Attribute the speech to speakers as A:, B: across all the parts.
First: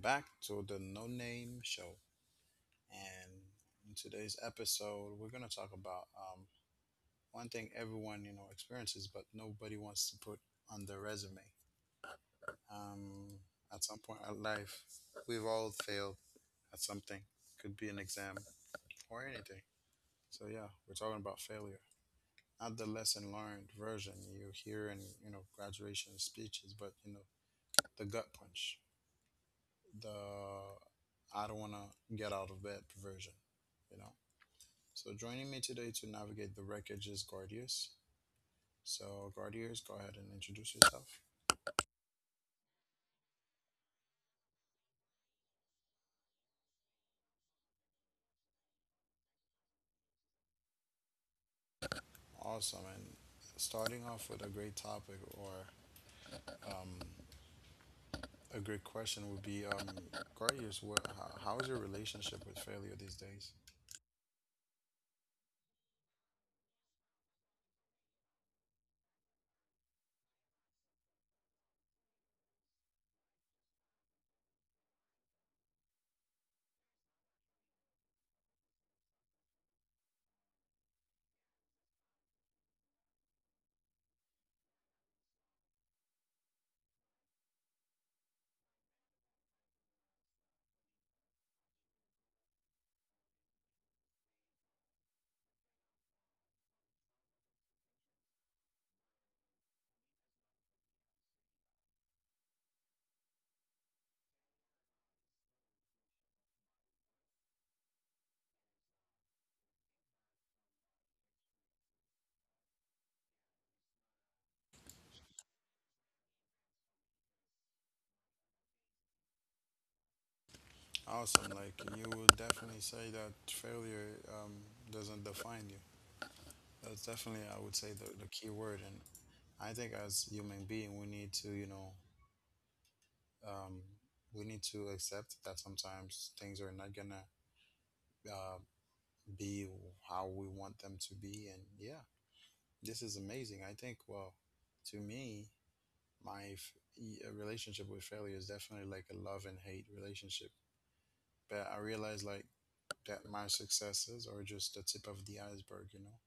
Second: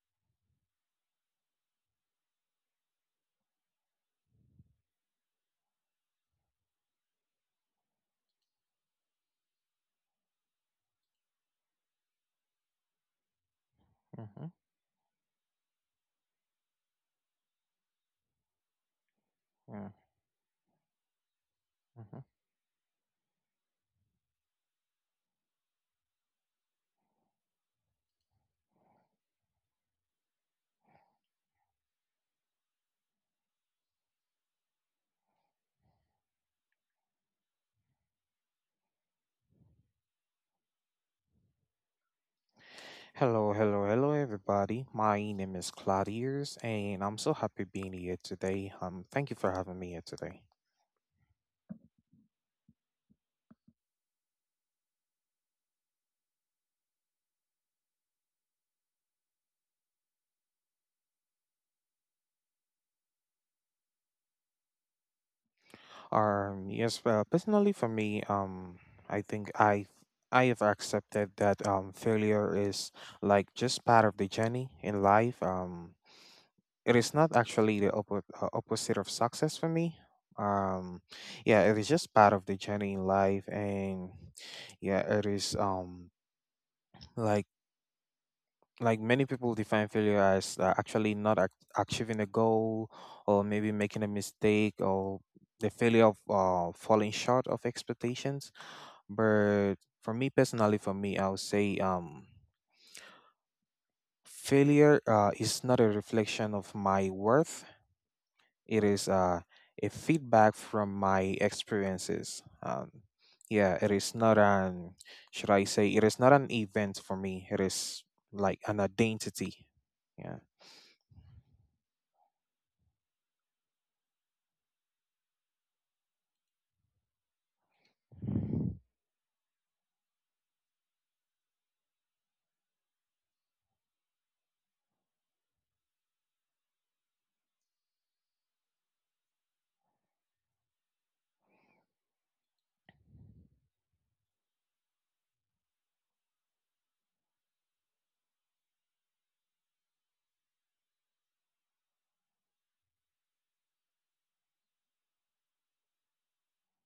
A: back to the No Name Show. And in today's episode, we're going to talk about one thing everyone experiences, but nobody wants to put on their resume. Um, at some point in
B: Mhm,
A: life, we've all failed at something. Could be an exam or anything.
B: mm,
A: So yeah, we're talking about failure,
B: mhm.
A: not the lesson learned version you hear in graduation speeches, but the gut punch. The I don't want to get out of bed version, you know. So joining me today to navigate the wreckage is Gordius. So Gordius, go ahead and introduce yourself.
B: Hello, hello, hello, everybody. My name is Claudius, and I'm so happy being here today. Thank you for having me here today.
A: Awesome. And starting off with a great topic or um, a great question would be, Gordius, how is your relationship with failure these days?
B: Yes, Personally for me, I think I have accepted that failure is just part of the journey in life. It is not actually the opposite of success for me. Um, yeah, it is just part of the journey in life, and yeah, it is like like many people define failure as actually not achieving a goal or maybe making a mistake or the failure of falling short of expectations, but for me, I would say failure is not a reflection of my worth. It is a feedback from my experiences. Yeah, it is not an event for me. It is like an identity. Yeah.
A: Awesome. Like you would definitely say that failure doesn't define you. That's definitely, I would say, the key word. And I think as human being, we need to, you know, um, we need to accept that sometimes things are not gonna uh, be how we want them to be, and yeah, this is amazing. I think, well, to me, my f- a relationship with failure is definitely like a love and hate relationship. But I realize like that my successes are just the tip of the iceberg, you know,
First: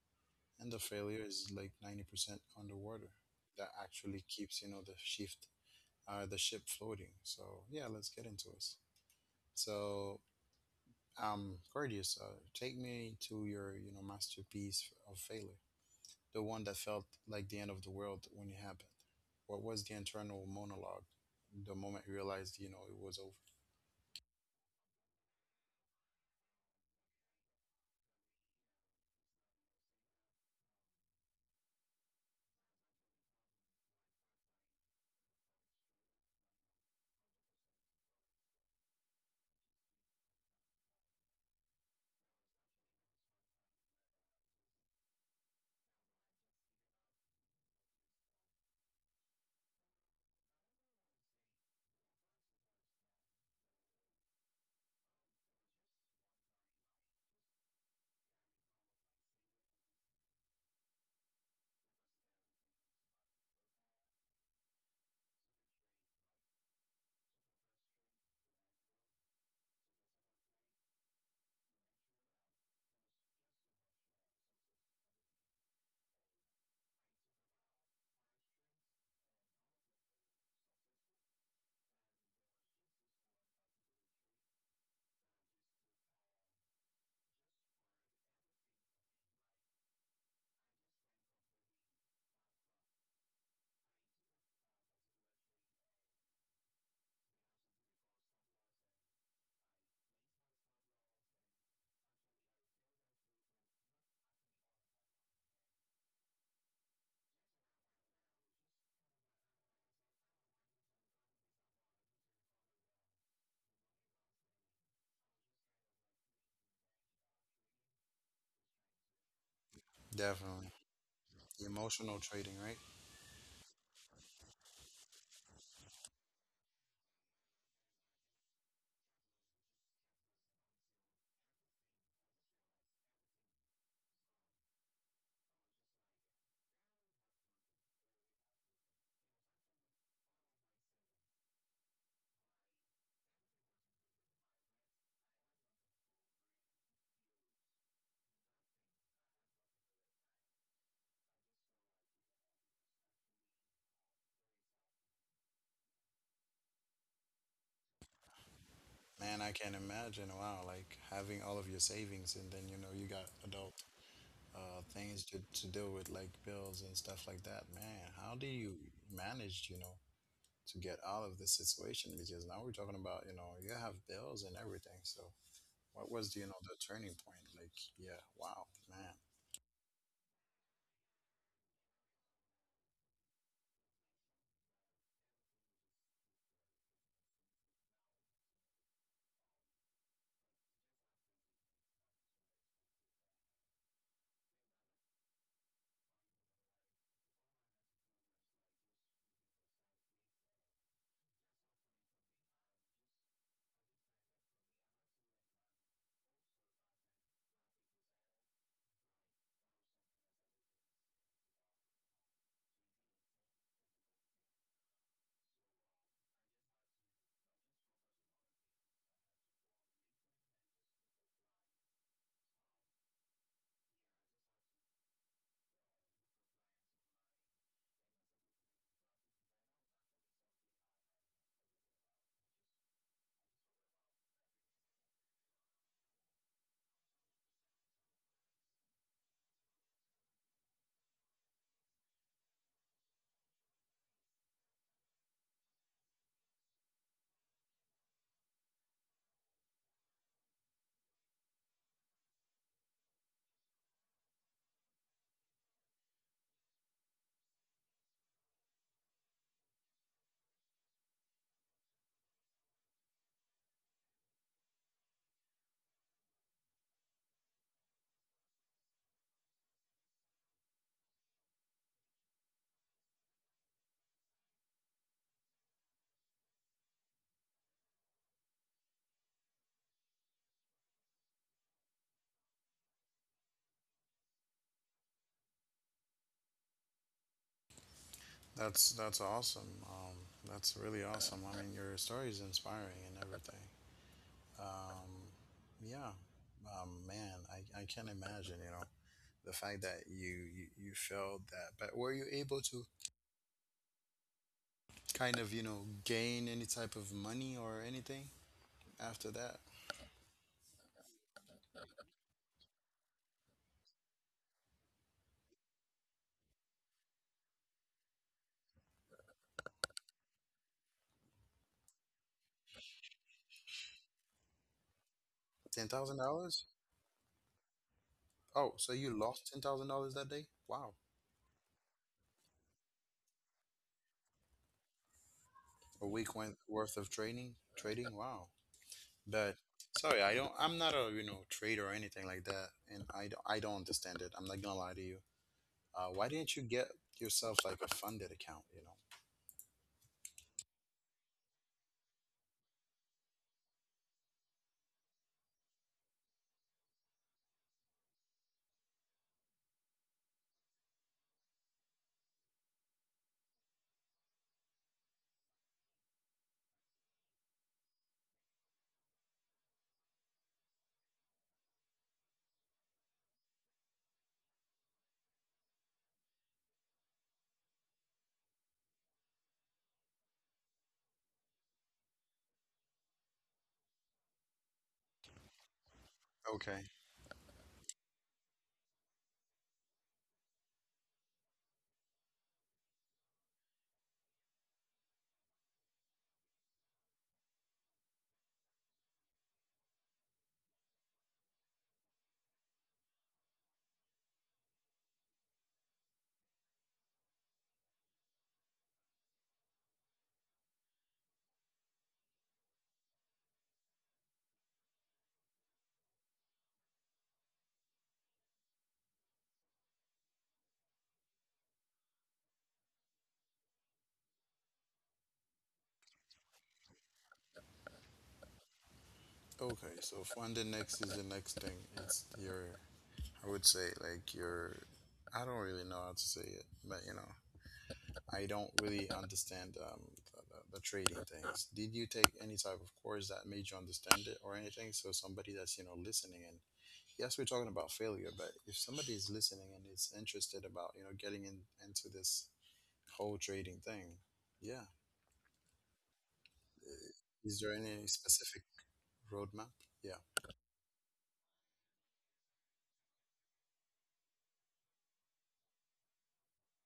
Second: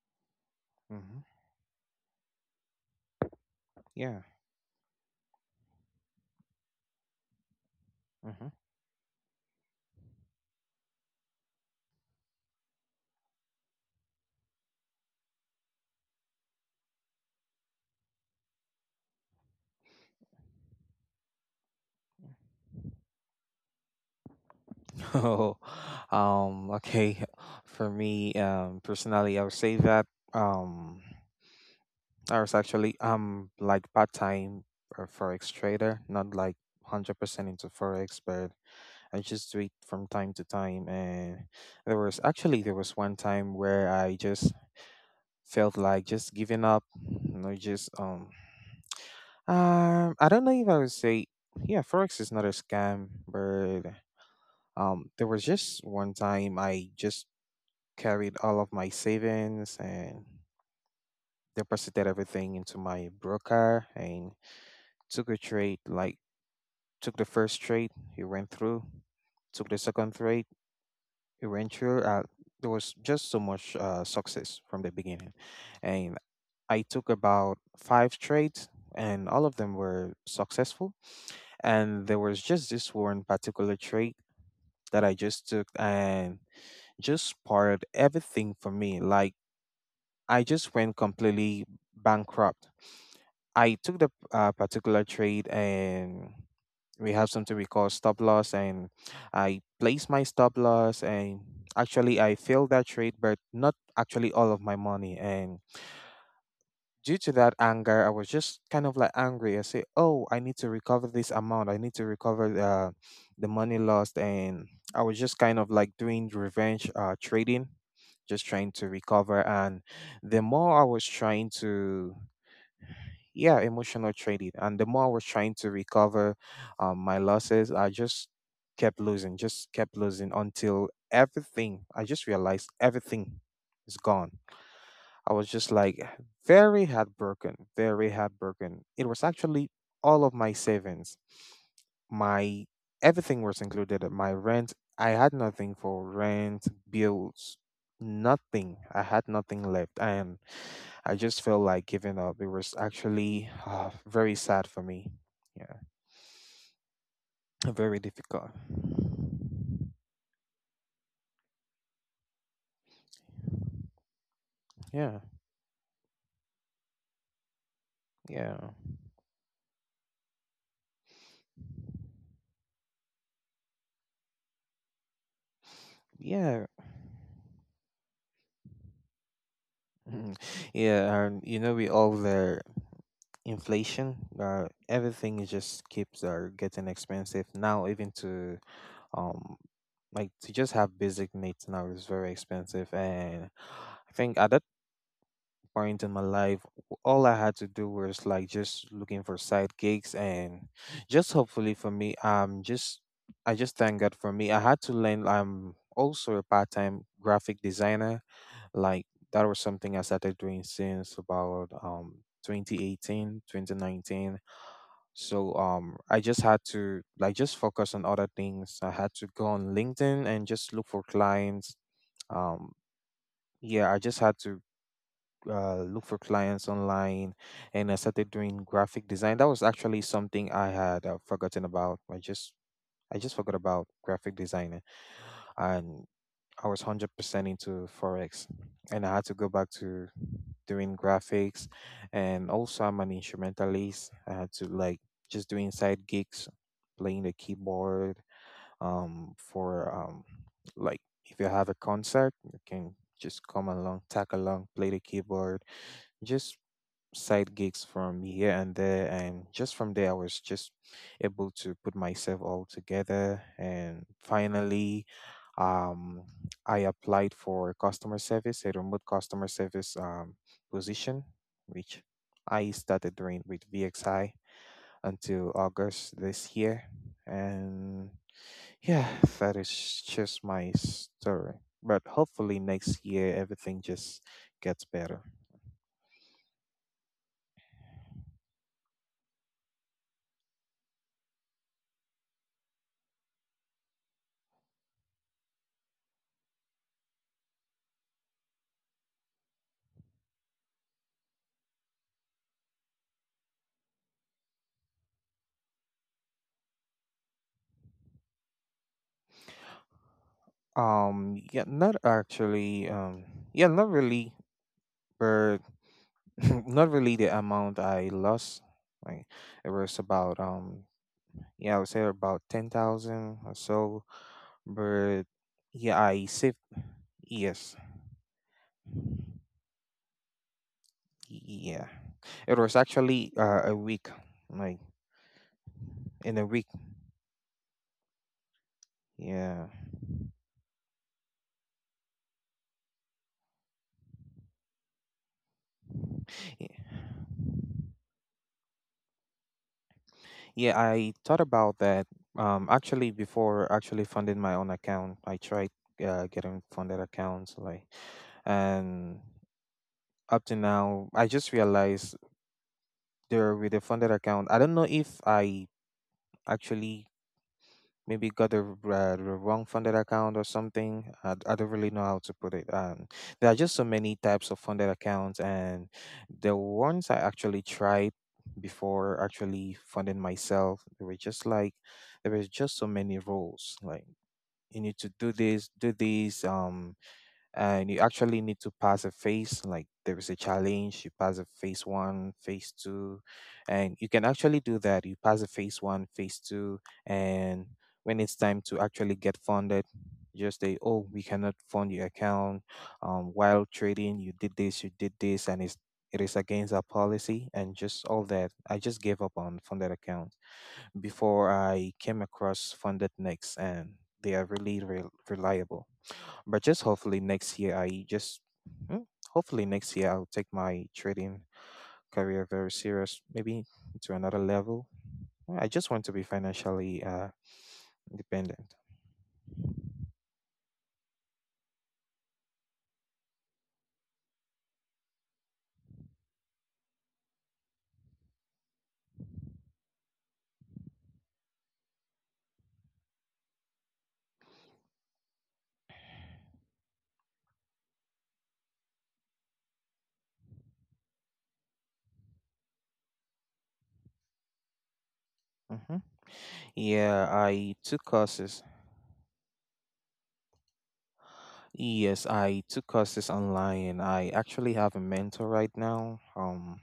A: and the
B: hmm
A: failure is like 90% underwater. That
B: Yeah.
A: actually keeps, you know, the ship floating. So yeah, let's get
B: hmm
A: into it. So Gordius, take me to your masterpiece of failure, the one that felt like the end of the world when it happened. What was the internal monologue? The moment you realized it was over.
B: Oh, okay. For me, personally, I would say that um, I was actually like part-time forex trader, not like 100% into forex, but I just do it from time to time. And there was one time where I just felt like just giving up, you know, just I don't know if I would say, yeah, forex is not a scam, but there was just one time I just carried all of my savings and deposited everything into my broker and took a trade. Like, took the first trade, it went through. Took the second trade, it went through. There was just so much success from the beginning, and I took about five trades and all of them were successful. And there was just this one particular trade that I just took and just spoiled everything for me. Like, I just went completely bankrupt. I took the particular trade and we have something we call stop loss, and I placed my stop loss and actually I failed that trade, but not actually all of my money. And due to that anger, I was just kind of like angry. I say, "Oh, I need to recover this amount. I need to recover the money lost." And I was just kind of like doing revenge trading, just trying to recover. And the
A: Definitely
B: more I was trying to,
A: emotional trading, right?
B: yeah, emotional trading, and the more I was trying to recover my losses, I just kept losing until everything. I just realized everything is gone. I was just like very heartbroken, very heartbroken. It was actually all of my savings. My everything was included. My rent, I had nothing for rent, bills, nothing. I had nothing left. And I just felt like giving up. It was actually very sad for me. Yeah. Very difficult.
A: Man, I can imagine. Wow, like having all of your savings and then you got adult
B: Yeah.
A: things to deal with like bills and stuff like that. Man, how do
B: Yeah.
A: you manage? You know, to get out of this situation because now we're talking about you have bills and everything, so what was
B: Yeah.
A: the turning point, like, yeah, wow, man,
B: Mhm. Yeah, you know, we all there. Inflation, everything just keeps getting expensive now. Even to um, like to just have basic needs now is very expensive, and I think at that point in my life, all I had to do was like just looking for side gigs. And just hopefully for me, just I just thank God for me. I had to learn. I'm also a part time graphic designer. Like, that was something I started doing since about 2018, 2019. So I just had to like just focus on other things. I had to go on LinkedIn and just look for clients. Um yeah, I just had to look for clients online, and I started doing graphic design. That was actually something I had forgotten about. I just forgot about graphic design, and I was 100% into Forex, and I had to go back to doing graphics. And also, I'm an instrumentalist. I had to like just doing side gigs, playing the keyboard for like if you have a concert, you can just come along, tag along, play the keyboard, just side gigs from here and there. And just from there, I was just able to put myself all together and finally um I applied for customer service, a remote customer service position, which I started doing with VXI until August this year. And yeah, that is just my story. But hopefully next year everything just gets better.
A: that's awesome. That's really awesome. I mean, your story is inspiring and everything. um yeah Man, I can't imagine, you know, the fact that you felt that, but were you able to kind of, you know, gain any type of money or anything after that?
B: Yeah, not actually. Yeah, not really. But not really the amount I lost. Like, it was about yeah, I would say about 10,000 or so. But
A: ten
B: yeah,
A: thousand
B: I saved,
A: dollars
B: yes.
A: Oh, so you lost $10,000 that day. Wow.
B: Yeah. It was actually a week. Like,
A: A week
B: in a
A: went
B: week.
A: worth of training trading. Wow. But
B: Yeah.
A: sorry, I'm not a, you know, trader or anything like that and I don't understand it. I'm not gonna lie to you. Why didn't you
B: Y-
A: get yourself like a funded account, you know?
B: Yeah, I thought about that. Actually before actually funding my own account, I tried getting funded accounts, like, and up to now I just realized they're with a funded account. I don't know if I actually maybe got the, the wrong funded account or something. I don't really know how to put it. There are just so many types of funded accounts, and the ones I actually tried before actually funding myself, they were just like there was just so many rules. Like, you need to do this, do this.
A: okay
B: And you actually need to pass a phase. Like, there is a challenge, you pass a phase one, phase two, and you can actually do that. You pass a phase one, phase two, and when it's time to actually get funded, you just say, "Oh, we cannot fund your account. While trading you did this, you did this, and it's it is against our policy," and just all that. I just gave up on funded accounts before I came across funded next, and they are really reliable. But just hopefully next year, I just mm, hopefully next year I'll take my trading career very serious, maybe to another level. Yeah, I just want to be financially independent.
A: okay so funded next is the next thing. It's your, I would say, like, your, I don't really know how to say it, but, you know, I don't really understand the trading things. Did you take any type of course that made you understand it or anything, so somebody that's, you know, listening and, yes, we're talking about failure, but if somebody is listening and is interested about, you know, getting into this whole trading thing, yeah,
B: hmm
A: Uh,
B: Yeah,
A: is there
B: I took
A: any specific
B: courses.
A: roadmap? Yeah.
B: Yes, I took courses online. I actually have a mentor right now.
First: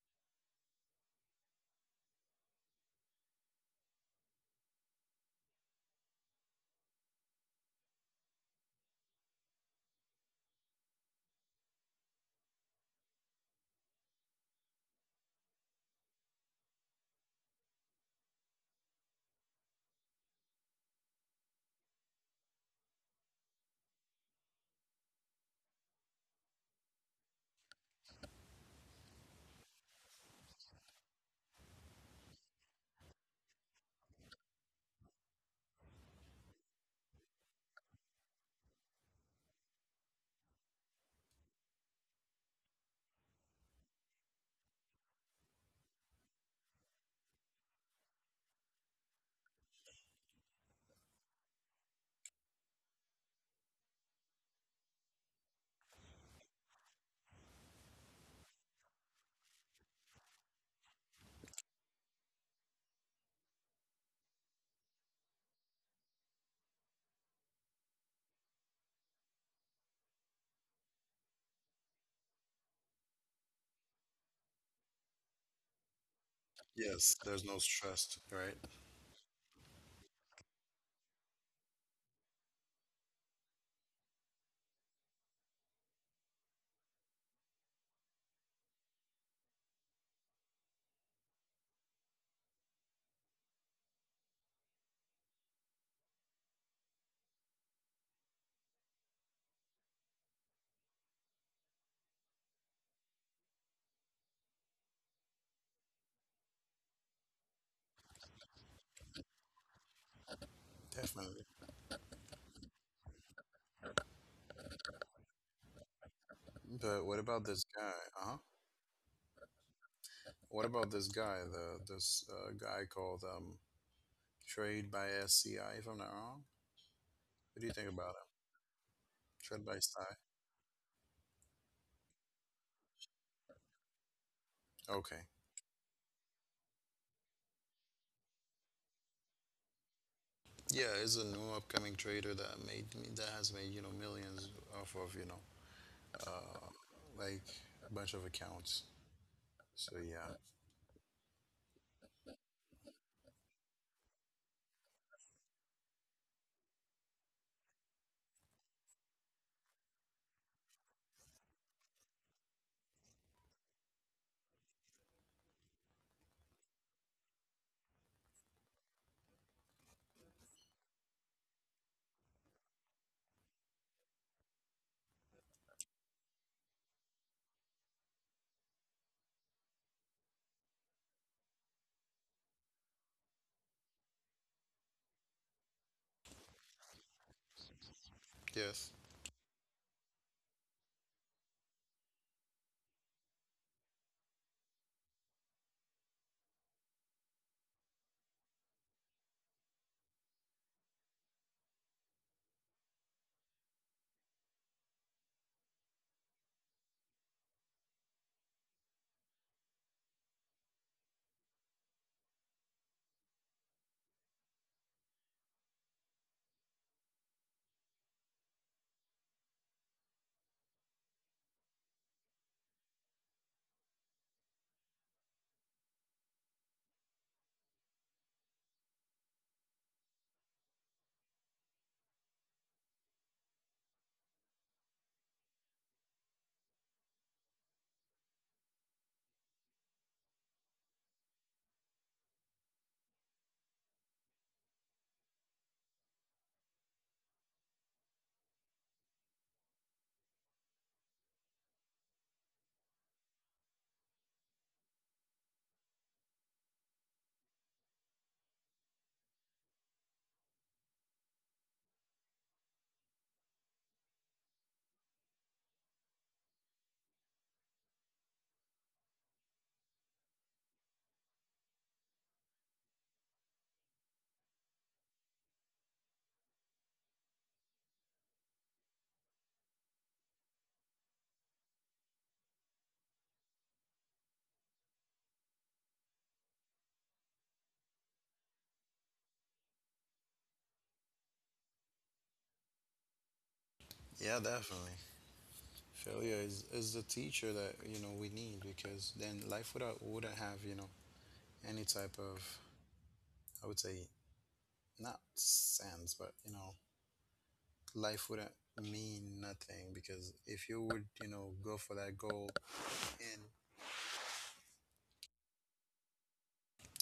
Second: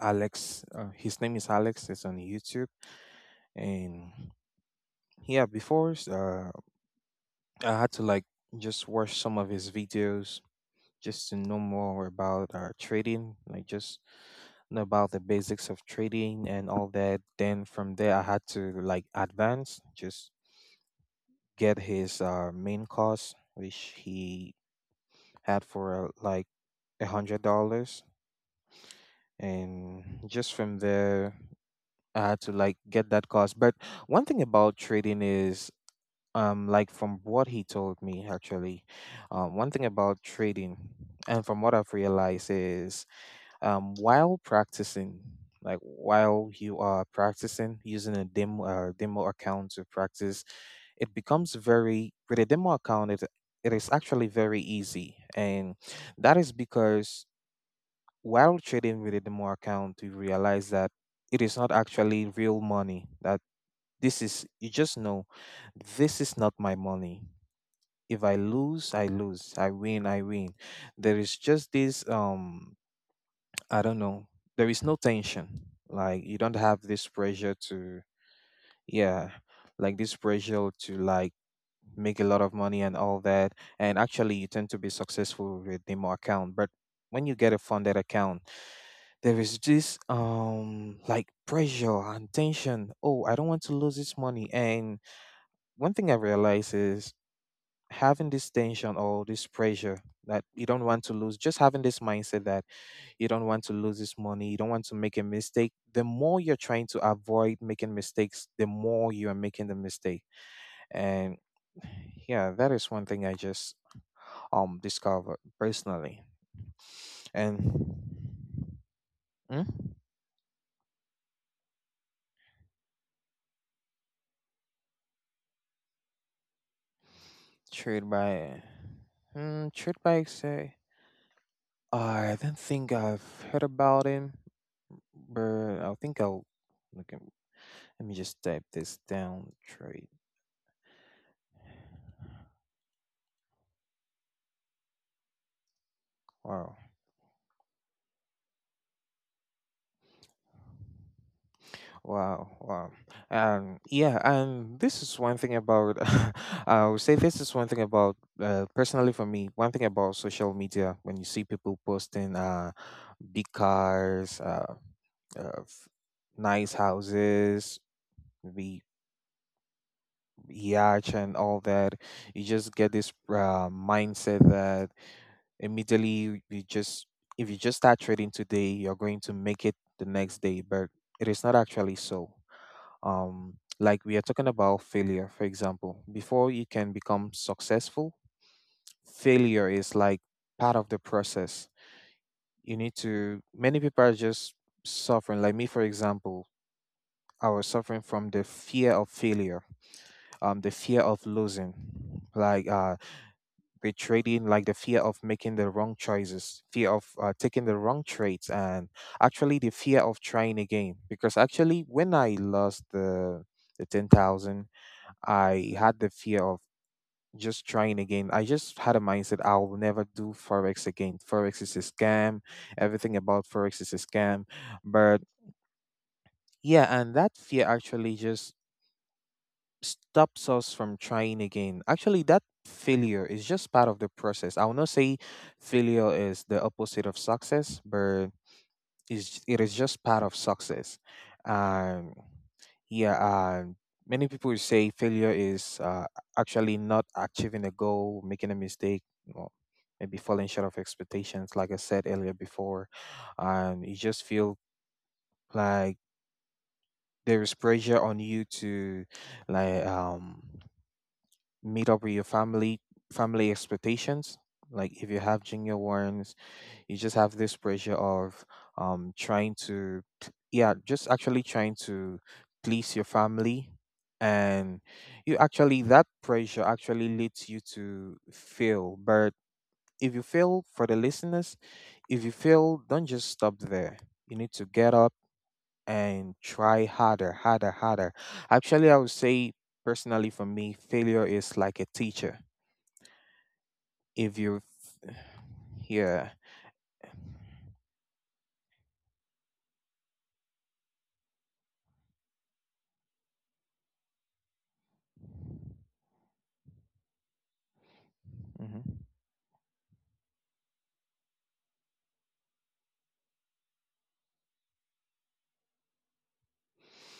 B: Alex. His name is Alex. It's on YouTube, and yeah, before I had to like just watch some of his videos just to know more about trading. Like, just know about the basics of trading and all that. Then from there I had to like advance, just get his main course which he had for like $100. And just from there I had to like get that cost. But one thing about trading is like from what he told me actually, one thing about trading and from what I've realized is while practicing, like while you are practicing using a demo account to practice, it becomes very, with a demo account it is actually very easy. And that is because while trading with a demo account you realize that it is not actually real money. That this is, you just know this is not my money. If I lose, I lose. I win, I win. There is just this I don't know. There is no tension. Like, you don't have this
A: Yes, there's
B: pressure
A: no
B: to,
A: stress, right?
B: yeah, like this pressure to like make a lot of money and all that. And actually you tend to be successful with demo account. But when you get a funded account, there is this like pressure and tension. Oh, I don't want to lose this money. And one thing I realize is having this tension or this pressure that you don't want to lose, just having this mindset that you don't want to lose this money, you don't want to make a mistake, the more you're trying to avoid making mistakes, the more you are making the mistake. And
A: Definitely.
B: yeah, that is one thing I just discovered personally.
A: But what about this
B: And
A: guy? Uh huh.
B: hmm?
A: What about this guy? The this guy called Trade by SCI, if I'm not wrong. What do you think
B: Trade
A: about him?
B: by hmm,
A: Trade by
B: trade by
A: SCI.
B: say, I don't think I've heard about him,
A: Okay.
B: but I think I'll look him. Let me just type this down. Trade.
A: Yeah, it's a new upcoming trader that has made, you know, millions off of, you know, uh,
B: Wow.
A: like a bunch of accounts. So
B: Wow. Wow. Yeah. And this is one thing about. I would say this is one thing about. Personally, for me, one thing about social media, when you see people posting big cars, uh, f- nice houses, maybe yacht and all that, you just get this mindset that immediately you just, if you just start trading today you're going to make it the next day. But it is not actually so. Like, we are talking about failure, for example. Before you can become successful,
A: yes,
B: failure is like part of the process. You need to, many people are just suffering. Like me, for example, I was suffering from the fear of failure, the fear of losing, like, they trade in, like the fear of making the wrong choices, fear of taking the wrong trades, and actually the fear of trying again. Because actually, when I lost the 10,000, I had the fear of just trying again. I just had a mindset I'll never do forex again. Forex is a scam. Everything about forex is a scam. But yeah, and that fear actually just stops us from trying again. Actually, that failure is just part of the process. I will not say failure is the opposite of success, but is it is just part of success. Um, yeah, many people will say failure is actually not achieving a goal, making a mistake, or maybe falling short of expectations. Like I said earlier before, you just feel like there is pressure on you to like um meet up with your family expectations. Like if you have junior ones, you just have this pressure of trying to, yeah, just actually trying to please your family. And you actually, that pressure actually leads you to fail. But if you fail, for the listeners, if you fail, don't just stop there. You need to get up and try harder, harder, harder. Actually, I would say personally for me, failure is like a teacher. If
A: yeah,
B: you
A: definitely.
B: yeah.
A: Failure is the teacher that, you know, we need, because then life without wouldn't have, you know, any type of, I would say, not sense, but, you know, life wouldn't
B: Hmm.
A: mean nothing, because if you would, you know, go for that goal and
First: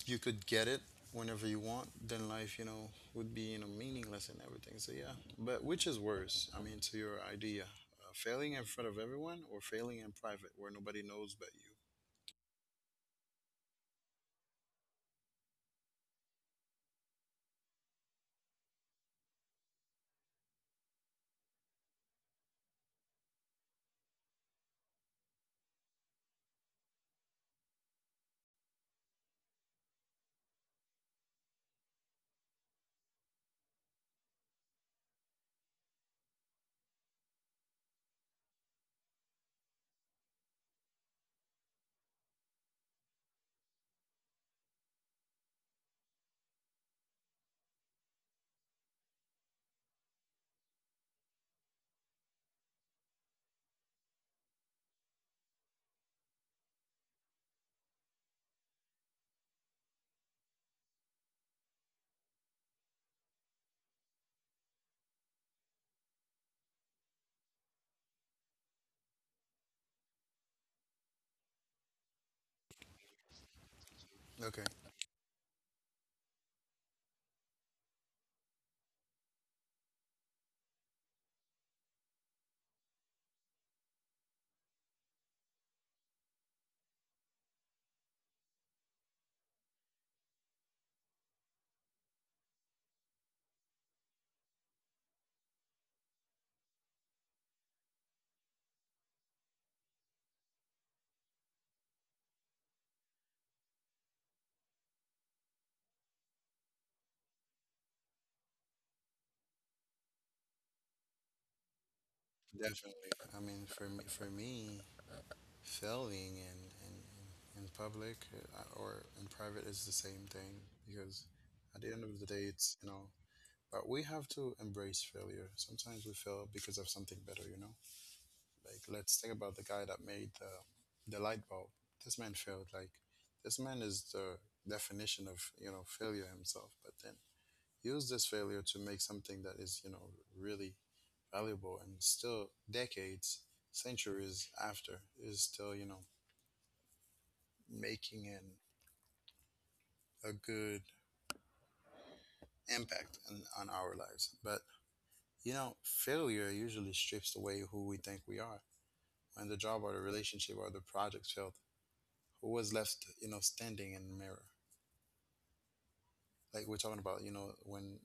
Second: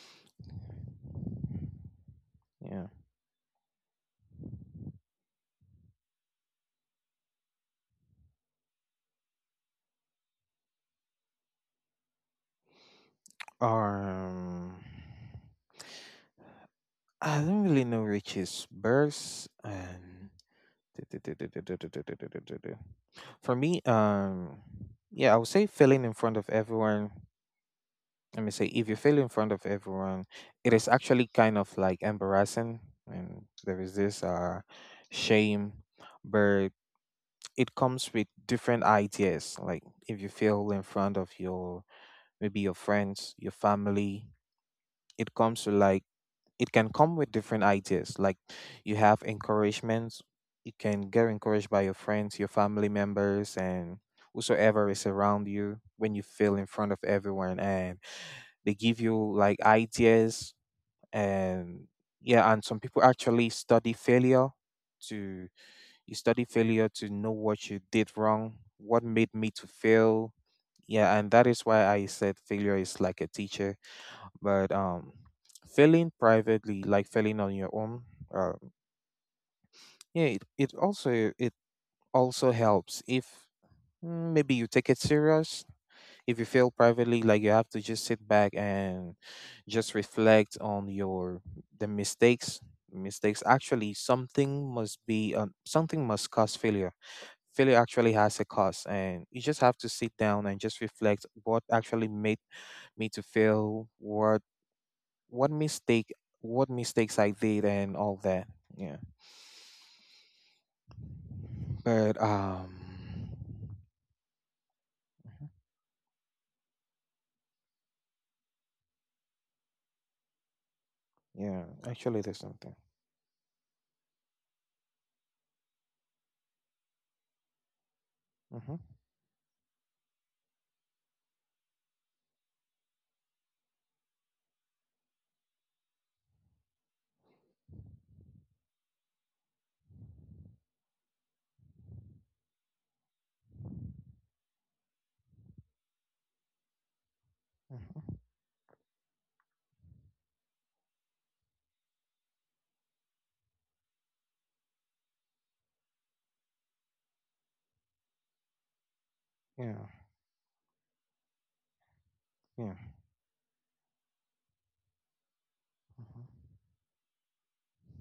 A: you could get it whenever you want, then life, you
B: Yeah.
A: know, would be, you know, meaningless and everything. So, yeah. But which is worse? I mean, to your idea, failing in front of everyone or failing in private where nobody knows but you?
B: um I don't really know richie's birds. And for me, yeah, I would say failing in front of everyone. Let me say if you fail in front of everyone, it is actually kind of like embarrassing, and there is this shame. But it comes with different ideas. Like if you fail in front of your maybe your friends, your family. It comes to like it can come with different ideas. Like you have encouragements. You can get encouraged by your friends, your family members, and whosoever is around you when you feel in front of everyone, and they give you like ideas. And yeah. And some people actually study failure to, you study failure to know what you did wrong, what made me to fail. Yeah, and that is why I said failure is like a teacher.
A: Okay.
B: But Failing privately, like failing on your own, uh, yeah, it also helps if, mm, maybe you take it serious. If you fail privately, like you have to just sit back and just reflect on your the mistakes. Mistakes, actually something must be, something must cause failure. Failure actually has a cost, and you just have to sit down and just reflect what actually made me to fail, what mistake, what mistakes I did and all that. Yeah. But
A: Definitely. I mean, for me, failing in public or in private is the same thing, because
B: Yeah,
A: at the end of
B: actually
A: the
B: there's
A: day, it's,
B: something.
A: you know, but we have to embrace failure. Sometimes we fail because of something better, you know? Like,
B: Mm-hmm.
A: let's think about the guy that made the light bulb. This man failed. Like, this man is the definition of, you know, failure himself. But then use this failure to make something that is, you know, really valuable, and still decades, centuries after is still, you know,
B: Mm-hmm.
A: making a good impact on our lives. But, you know, failure usually strips away who we think we are. When the
B: Yeah.
A: job or the relationship or the project failed, who was
B: Yeah.
A: left, you know, standing in the mirror?
B: Mm-hmm.
A: Like we're talking about, you know, when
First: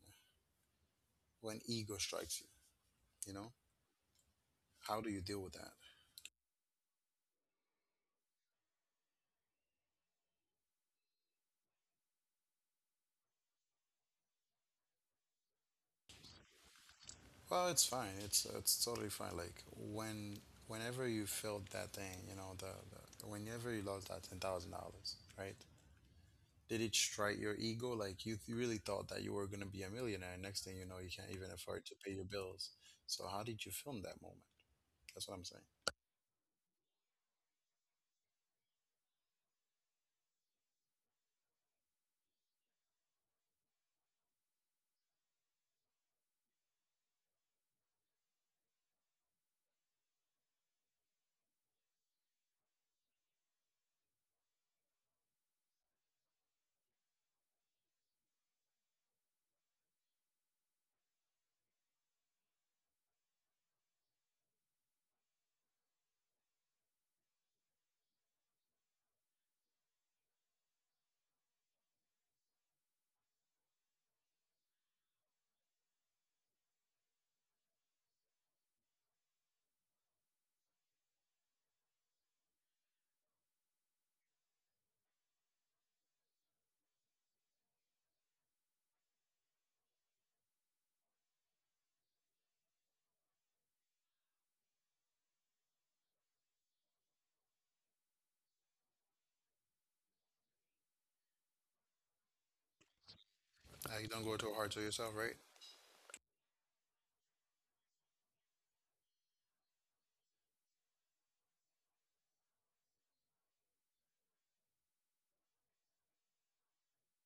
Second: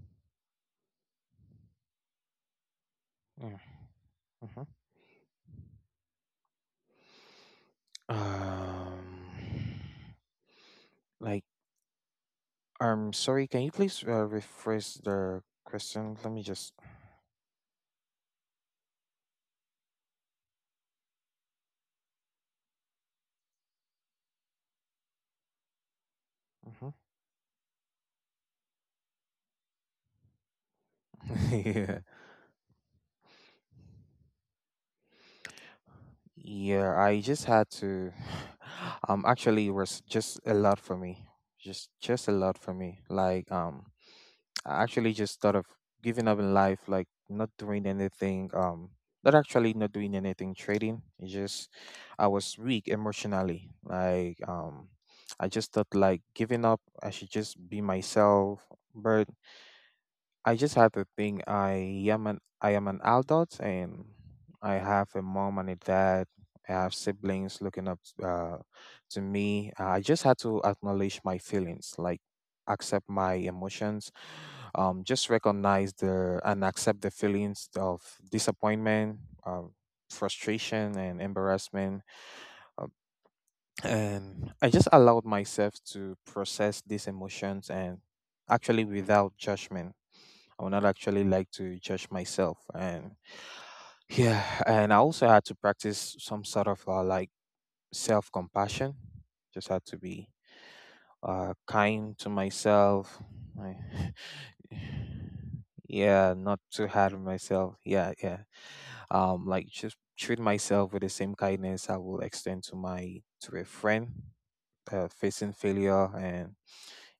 A: when ego strikes you, you know,
B: Yeah. Mm-hmm.
A: how do you deal with that?
B: Um like, sorry, can you please rephrase the question? Let me just.
A: Well, it's fine, it's totally fine. Like whenever you felt that thing, you know, the whenever you lost that $10,000, right? Did it strike your ego? Like you really thought that you were going to be a millionaire, next thing you know you can't even
B: Mm-hmm.
A: afford to
B: Yeah.
A: pay your bills. So how did you film that moment? That's what I'm saying.
B: Yeah, I just had to. Actually, it was just a lot for me. Just a lot for me. Like, I actually just thought of giving up in life, like not doing anything. Not actually, not doing anything trading. It just, I was weak emotionally. Like, I just thought like giving up. I should just be myself. But I just had to think I am an adult, and I have a mom and a dad. I have siblings looking up to me. I just had to acknowledge my feelings, like accept my emotions, just recognize the and accept the feelings of disappointment, um, frustration, and embarrassment. Uh, and I just allowed myself to process these emotions and actually without judgment. I would not actually like to judge myself. And yeah, and I also had to practice some sort of like self compassion. Just had to be kind to myself. I,
A: You don't go too hard to yourself, right?
B: yeah, not too hard on myself. Yeah, yeah. Like just treat myself with the same kindness I will extend to my to a friend facing failure. And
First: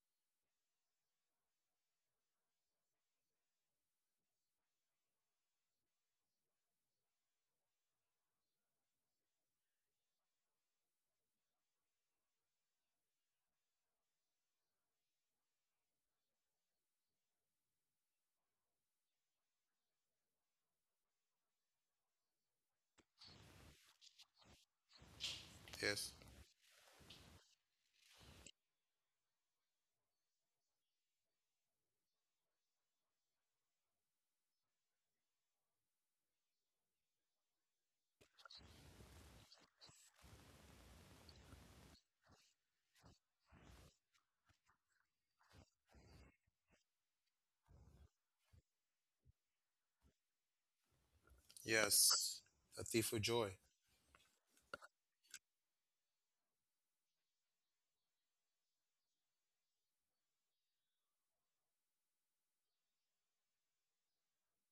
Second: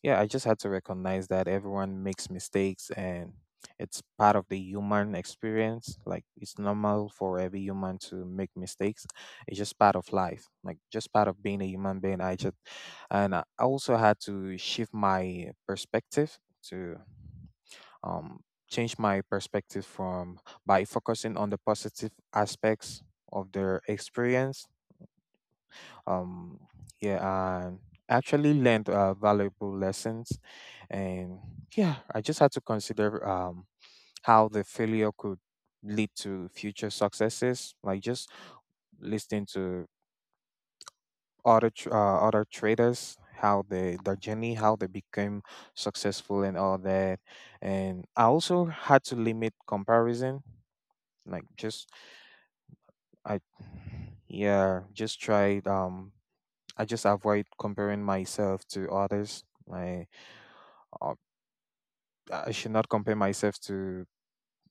B: yeah, I just had to recognize that everyone makes mistakes, and it's part of the human experience. Like it's normal for every human to make mistakes. It's just part of life, like just part of being a human being. I just and I also had to shift my perspective to, um change my perspective from by focusing on the positive aspects of their experience.
A: yes
B: um yeah. And actually learned valuable lessons. And yeah, I just had to consider how the failure could lead to future successes, like just listening to other traders, how they their journey, how they became successful and all that. And I also had to limit comparison, like just,
A: yes a thief of
B: I
A: joy.
B: yeah, just tried. I just avoid comparing myself to others. My uh, I should not compare myself to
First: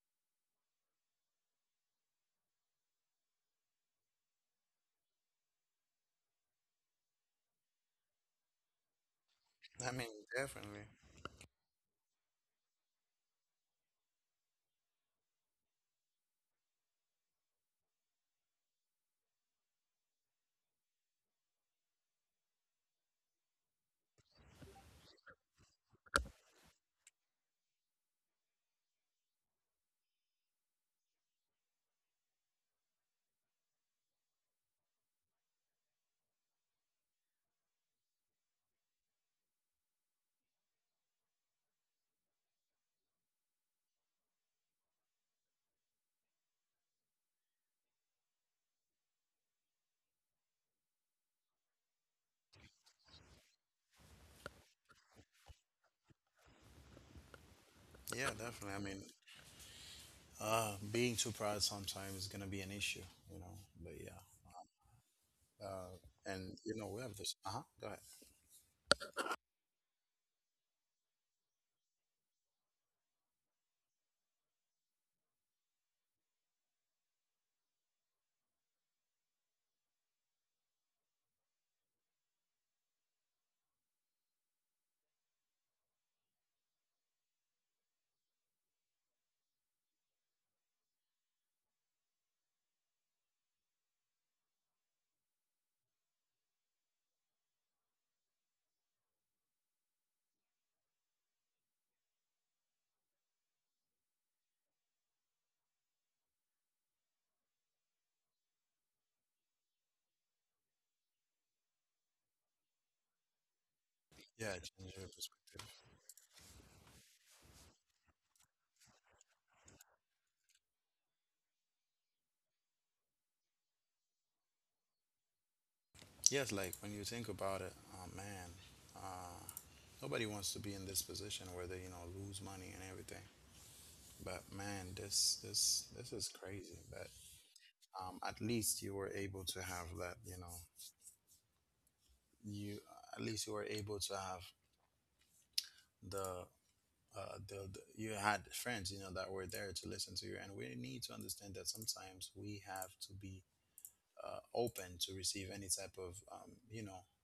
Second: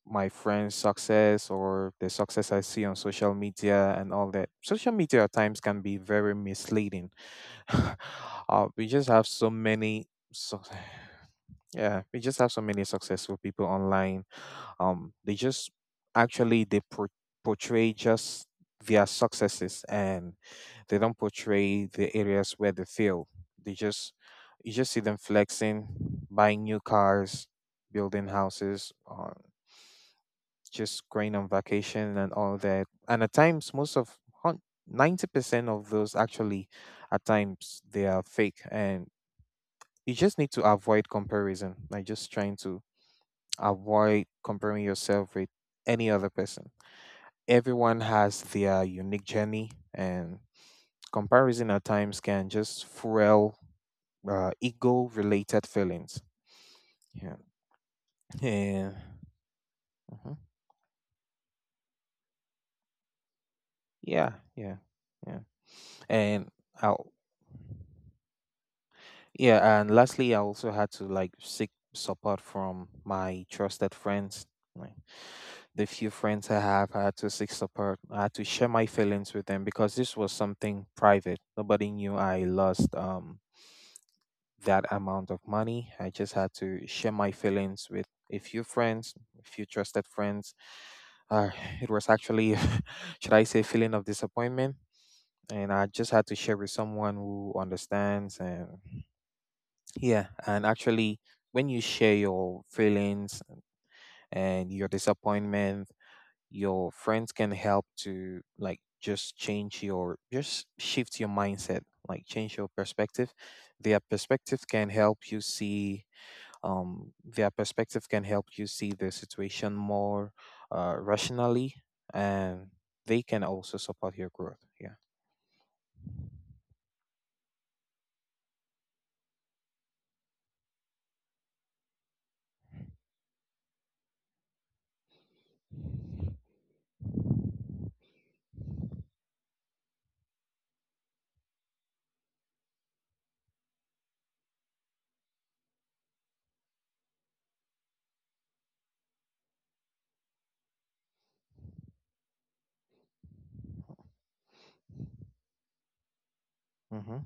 B: my friends' success or the success I see on social media and all that. Social media at times can be very misleading. We just have so
A: I
B: many,
A: mean
B: so,
A: definitely
B: yeah, we just have so many successful people online. They just actually portray just their successes, and they don't portray the areas where they fail. They just, you just see them flexing, buying new cars, building houses, just going on vacation and all that. And at times, most of, hun- 90% of those actually at times they are fake. And you just need to avoid comparison, like just trying to avoid comparing yourself with any other person. Everyone has their unique journey, and comparison at times can just fuel ego related feelings. Yeah.
A: Yeah, definitely. I
B: Yeah.
A: mean,
B: Mhm.
A: Being too proud sometimes is gonna be an issue, you know. But yeah,
B: Yeah. Yeah. Yeah.
A: uh,
B: And
A: and you know we
B: I'll,
A: have this. Uh huh. Go ahead.
B: yeah. And lastly, I also had to like seek support from my trusted friends. Like the few friends I have, I had to seek support. I had to share my feelings with them because this was something private. Nobody knew I lost that amount of money. I just had to share my feelings with a few friends, a few trusted friends. Uh, it was actually, should I say, feeling of disappointment. And I just had to share with someone who understands. And yeah, and actually, when you share your feelings and your disappointment, your friends can help to like just change your, just shift your mindset, like change your perspective. Their
A: Yeah,
B: perspective can
A: change your
B: help you
A: perspective.
B: see, their perspective can help you see the situation more rationally. And they can also support your growth. Yeah.
A: Yes, like when you think about it, man, uh, nobody wants to be in this position where they, you know, lose money and everything. But man, this is crazy. That at least you were able to have that. You know, you at least you were able to have the, you had friends, you know, that were there to listen to you. And we need to understand that sometimes we have to be open to receive any type of, you know,
B: Mm-hmm.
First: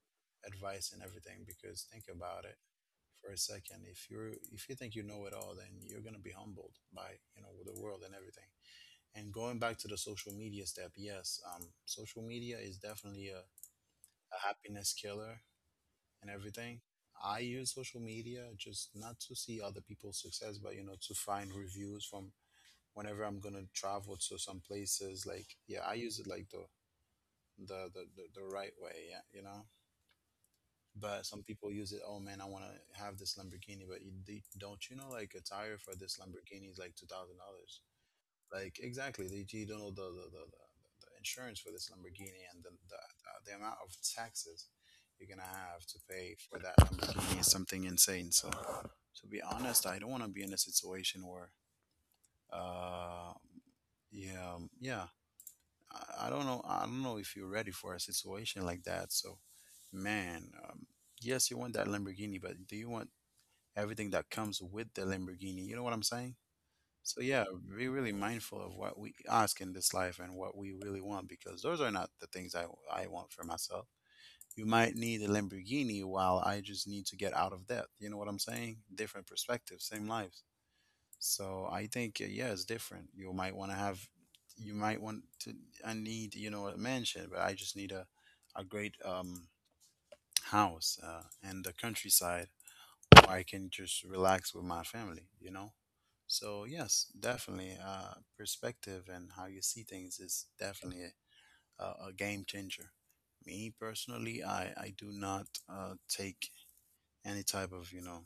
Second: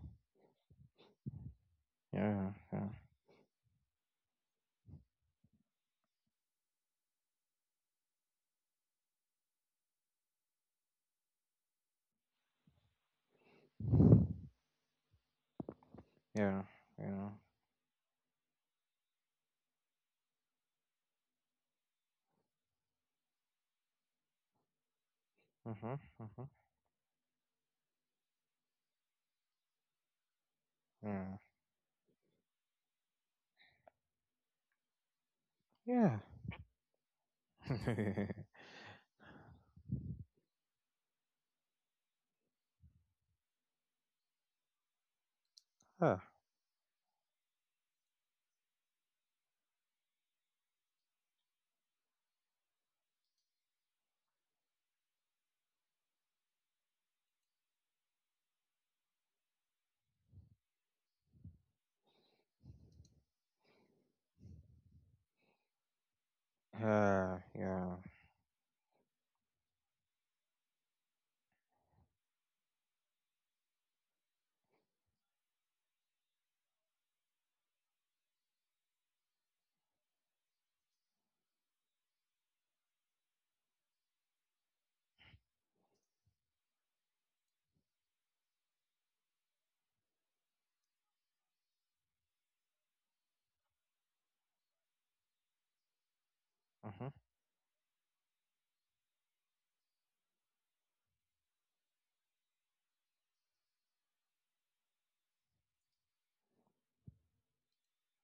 A: advice and everything. Because think about
B: Yeah.
A: it
B: Yeah.
A: for a second. If you're, if you think you know it all, then you're gonna be humbled by, you know, the world and everything. And going back to the social media step, yes, social media is definitely a happiness killer and
B: Yeah.
A: everything.
B: Yeah.
A: I use social media just not to see other people's success, but, you know, to find reviews from whenever I'm gonna travel to some places. Like, yeah,
B: Mm-hmm.
A: I use it
B: Mm-hmm.
A: like the the right way, yeah, you know. But
B: Yeah.
A: some people use it. Oh man, I want to have this Lamborghini, but you, don't you know like a tire for
B: Yeah.
A: this Lamborghini is like $2,000. Like exactly, they you don't know the the insurance for this Lamborghini and the amount of taxes you're gonna have to
B: Ah.
A: pay for that Lamborghini is something insane. So to be honest, I don't want to be in a situation where uh yeah yeah I don't know, I don't know if you're ready for a situation like that. So man, yes, you want that Lamborghini, but do you want everything that comes with the Lamborghini? You know what I'm saying? So yeah, be
B: Yeah.
A: really mindful of what we ask in this life and what we really want, because those are not the things I want for myself. You might need a Lamborghini while I just need to get out of debt. You know what I'm saying? Different perspectives, same lives. So I think yeah, it's different. You might want to have, you might want to. I need, you know, a mansion, but I just need a great house and the countryside, or I can just relax with my family, you know? So, yes,
B: Mm-hmm.
A: definitely, perspective and how you see things is definitely a game changer. Me personally, I do not take any type of, you know,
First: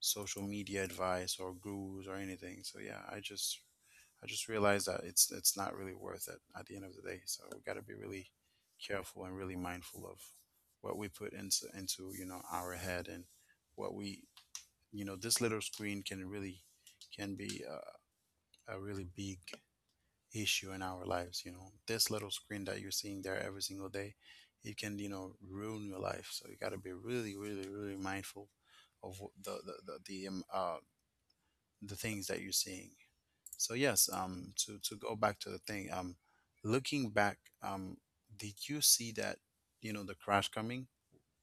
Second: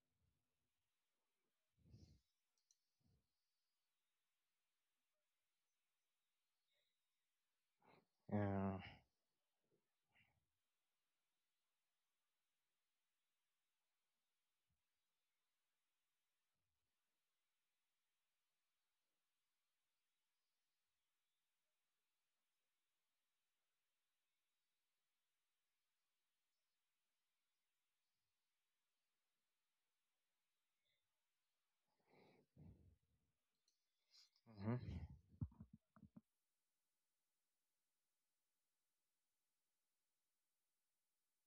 A: social media advice or gurus or anything. So, yeah, I just realized that it's not really worth it at the end of the day. So we got to be really
B: Yeah.
A: careful and really mindful of what we put into our head and what we this little screen can really can be a really big issue in our lives. You know, this little screen that you're seeing there every single day, it can ruin your life. So you got to be really, really, really mindful of the things that you're seeing. So yes,
B: Mm-hmm.
A: to go back to the thing. Looking back, did you see that, the crash coming,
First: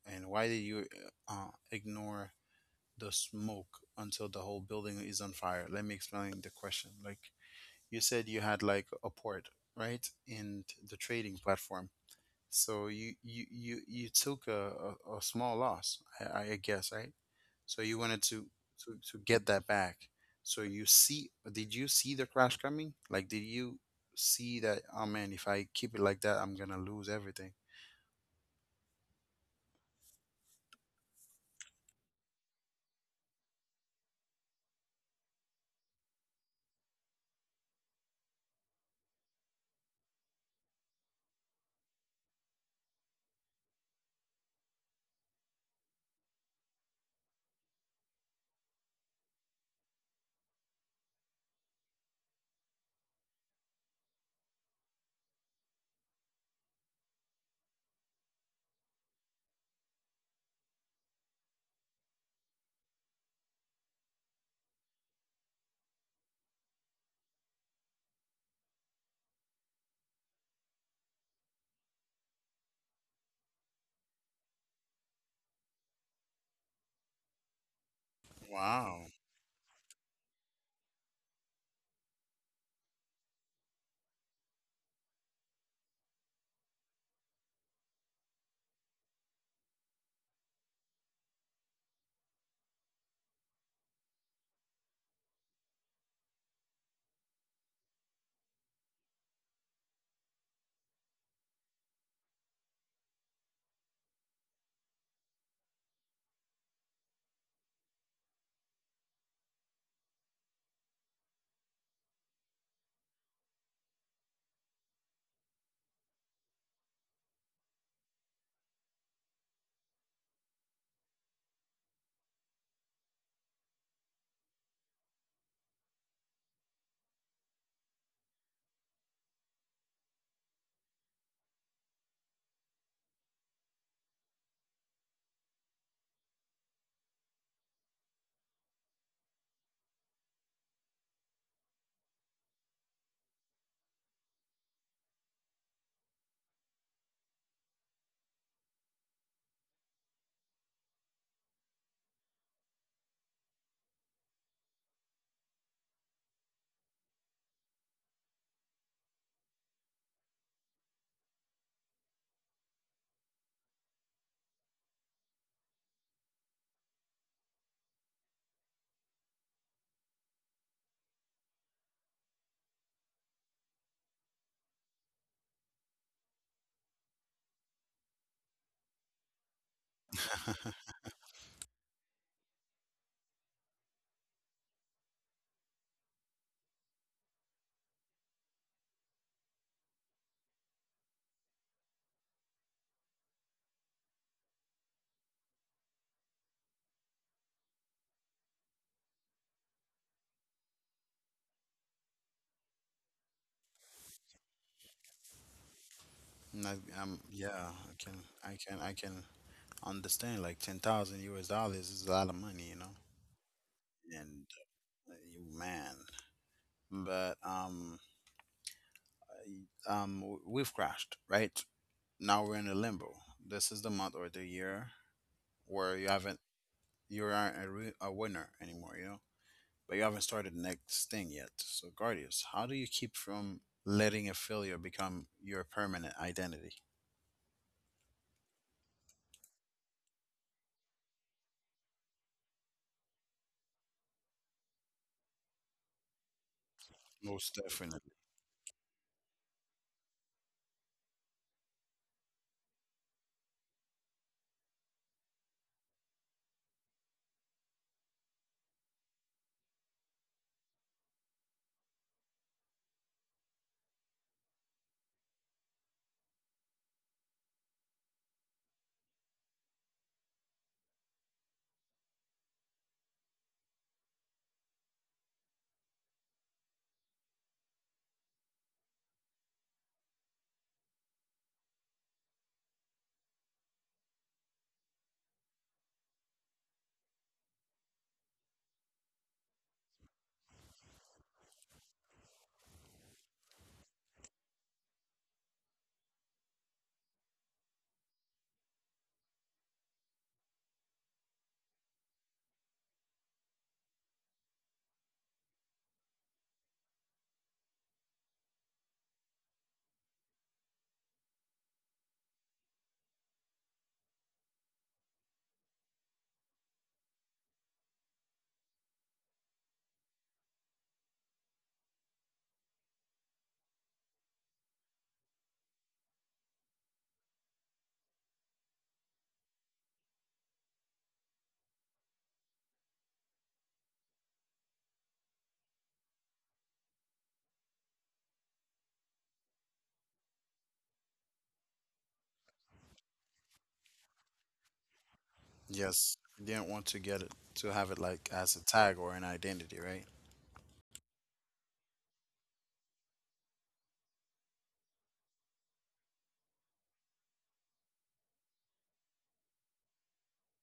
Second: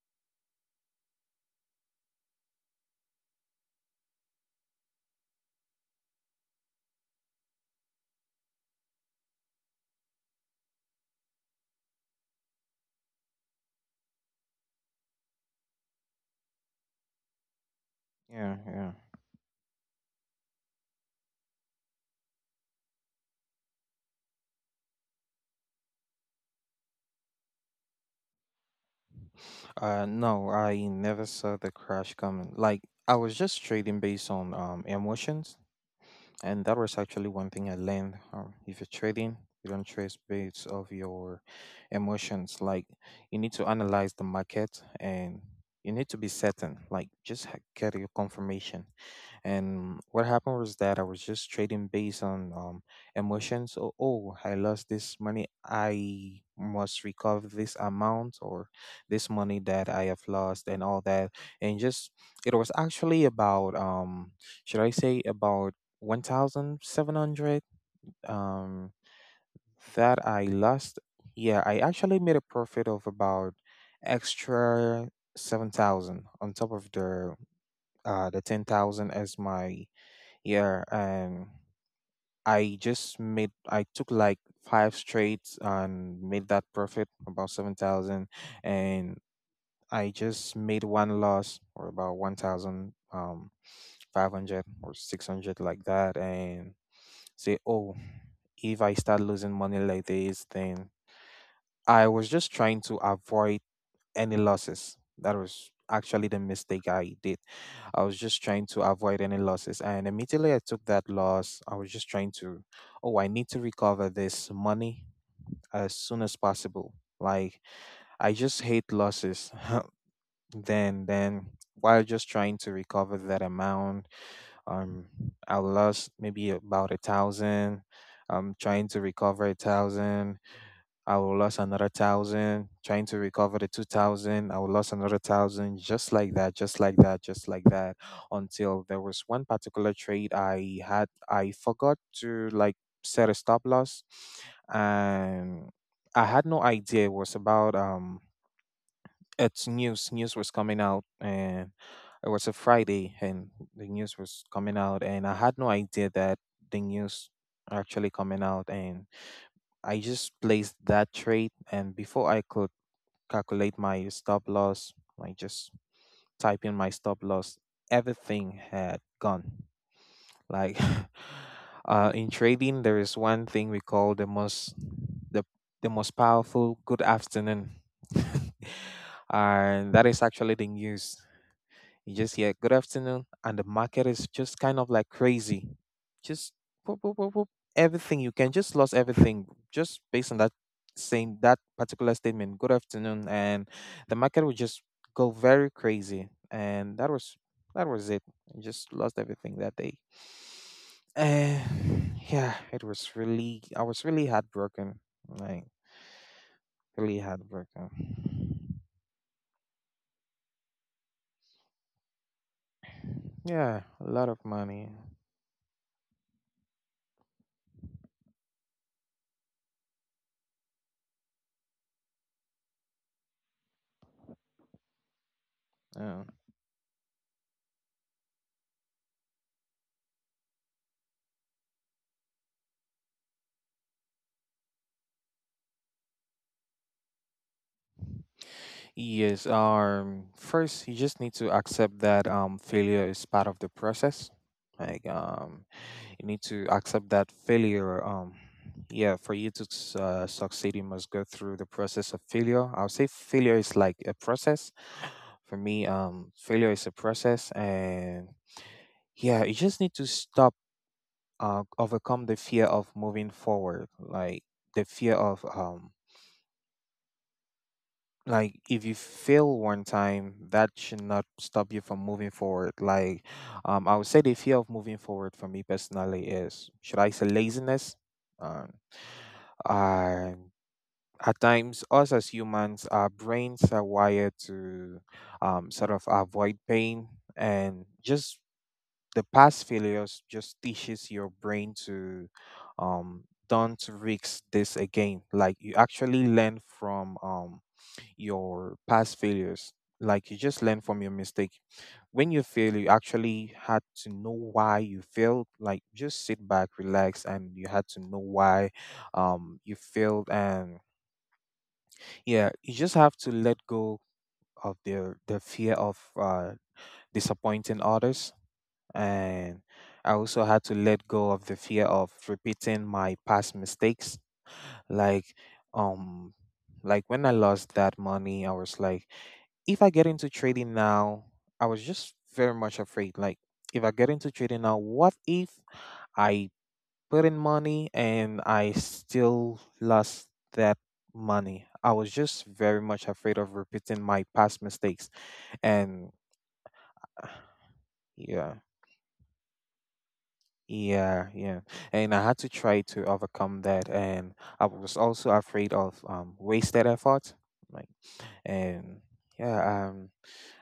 A: and why did you ignore the smoke until the whole building is on fire? Let me explain the question. Like you said, you had like a port, right, in the trading platform. So you took a small loss, I guess, right? So you wanted to,
B: Yeah. Yeah.
A: to get that back. So you see, did you see the crash coming? Like, did you see that, oh man, if I keep it like that, I'm gonna lose everything?
B: No, I never saw the crash coming. Like I was just trading based on emotions. And that was actually one thing I learned. If you're trading, you don't trade based of your emotions. Like you need to analyze the market, and you need to be certain. Like just get your confirmation. And what happened was that I was just trading based on emotions. Oh, oh, I lost this money. I must recover this amount or this money that I have lost and all that. And just, it was actually about, should I say, about 1,700 um, that I lost. Yeah, I actually made a profit of about extra 7,000 on top of the
A: Wow.
B: 10,000 as my. Yeah, and I just made I took like five trades and made that profit about 7,000, and I just made one loss or about 1,000 500 or 600 like that. And say, oh, if I start losing money like this, then, I was just trying to avoid any losses. That was actually the mistake I did. I was just trying to avoid any losses. And immediately I took that loss, I was just trying to, oh, I need to recover this money as soon as possible. Like, I just hate losses. Then while just trying to recover that amount, um, I lost maybe about 1,000. I'm trying to recover 1,000, I will lose another 1,000, trying to recover the 2,000. I will lose another 1,000, just like that, just like that, just like that, until there was one particular trade I had. I forgot to like set a stop loss, and I had no idea it was about. It's news. News was coming out, and it was a Friday, and the news was coming out, and I had no idea that the news actually coming out, and I just placed that trade, and before I could calculate my stop loss, I just type in my stop loss. Everything had gone. Like in trading, there is one thing we call the most, the the most powerful good afternoon, and that is actually the news. You just hear good afternoon, and the market is just kind of like crazy. Just boop, boop, boop, boop. Everything, you can just lost everything just based on that saying that particular statement. Good afternoon, and the market would just go very crazy, and that was it. I just lost everything that day, and yeah, it was really I was really heartbroken, like
A: Not,
B: really
A: Yeah, I can,
B: heartbroken.
A: I can understand like 10,000 US dollars is a lot of money, you know.
B: Yeah, a lot
A: And
B: of money.
A: you, man, but we've crashed, right? Now we're in a limbo. This is the month or the year where
B: Yeah.
A: you aren't a winner anymore, you know. But you haven't started the next thing yet. So Guardians, how do you keep from letting a failure become your permanent identity?
B: Yes, first you just need to accept that failure is part of the process. Like um, you need to accept that
A: Most
B: failure.
A: definitely.
B: Yeah, for you to succeed, you must go through the process of failure. I'll say failure is like a process. For me, failure is a process, and yeah, you just need to stop, overcome the fear of moving forward, like the fear of Like if you fail one time that should not stop you from moving forward. Like, I would say the fear of moving forward for me personally is, should I say, laziness. Um and at times us as humans our brains are wired to sort of avoid pain, and just the past failures just teaches your brain to um don't risk this again. Like you actually learn from your past failures. Like you just learn from your mistake. When you fail, you actually had to know why you failed. Like just sit back, relax, and you had to know why you failed. And yeah, you just have to let go of the fear of disappointing others. And I also had to let go of the fear of repeating my past mistakes. Like um like when I lost that money, I was like, if I get into trading now, I was just very much afraid. Like, if I get into trading now, what if I put in money and I still lost that money? I was just very much afraid of repeating my past mistakes. And
A: Yes. You didn't want to get it to have it like
B: yeah,
A: as a tag or an identity, right?
B: yeah, yeah. And I had to try to overcome that. And I was also afraid of wasted effort. Like, and yeah,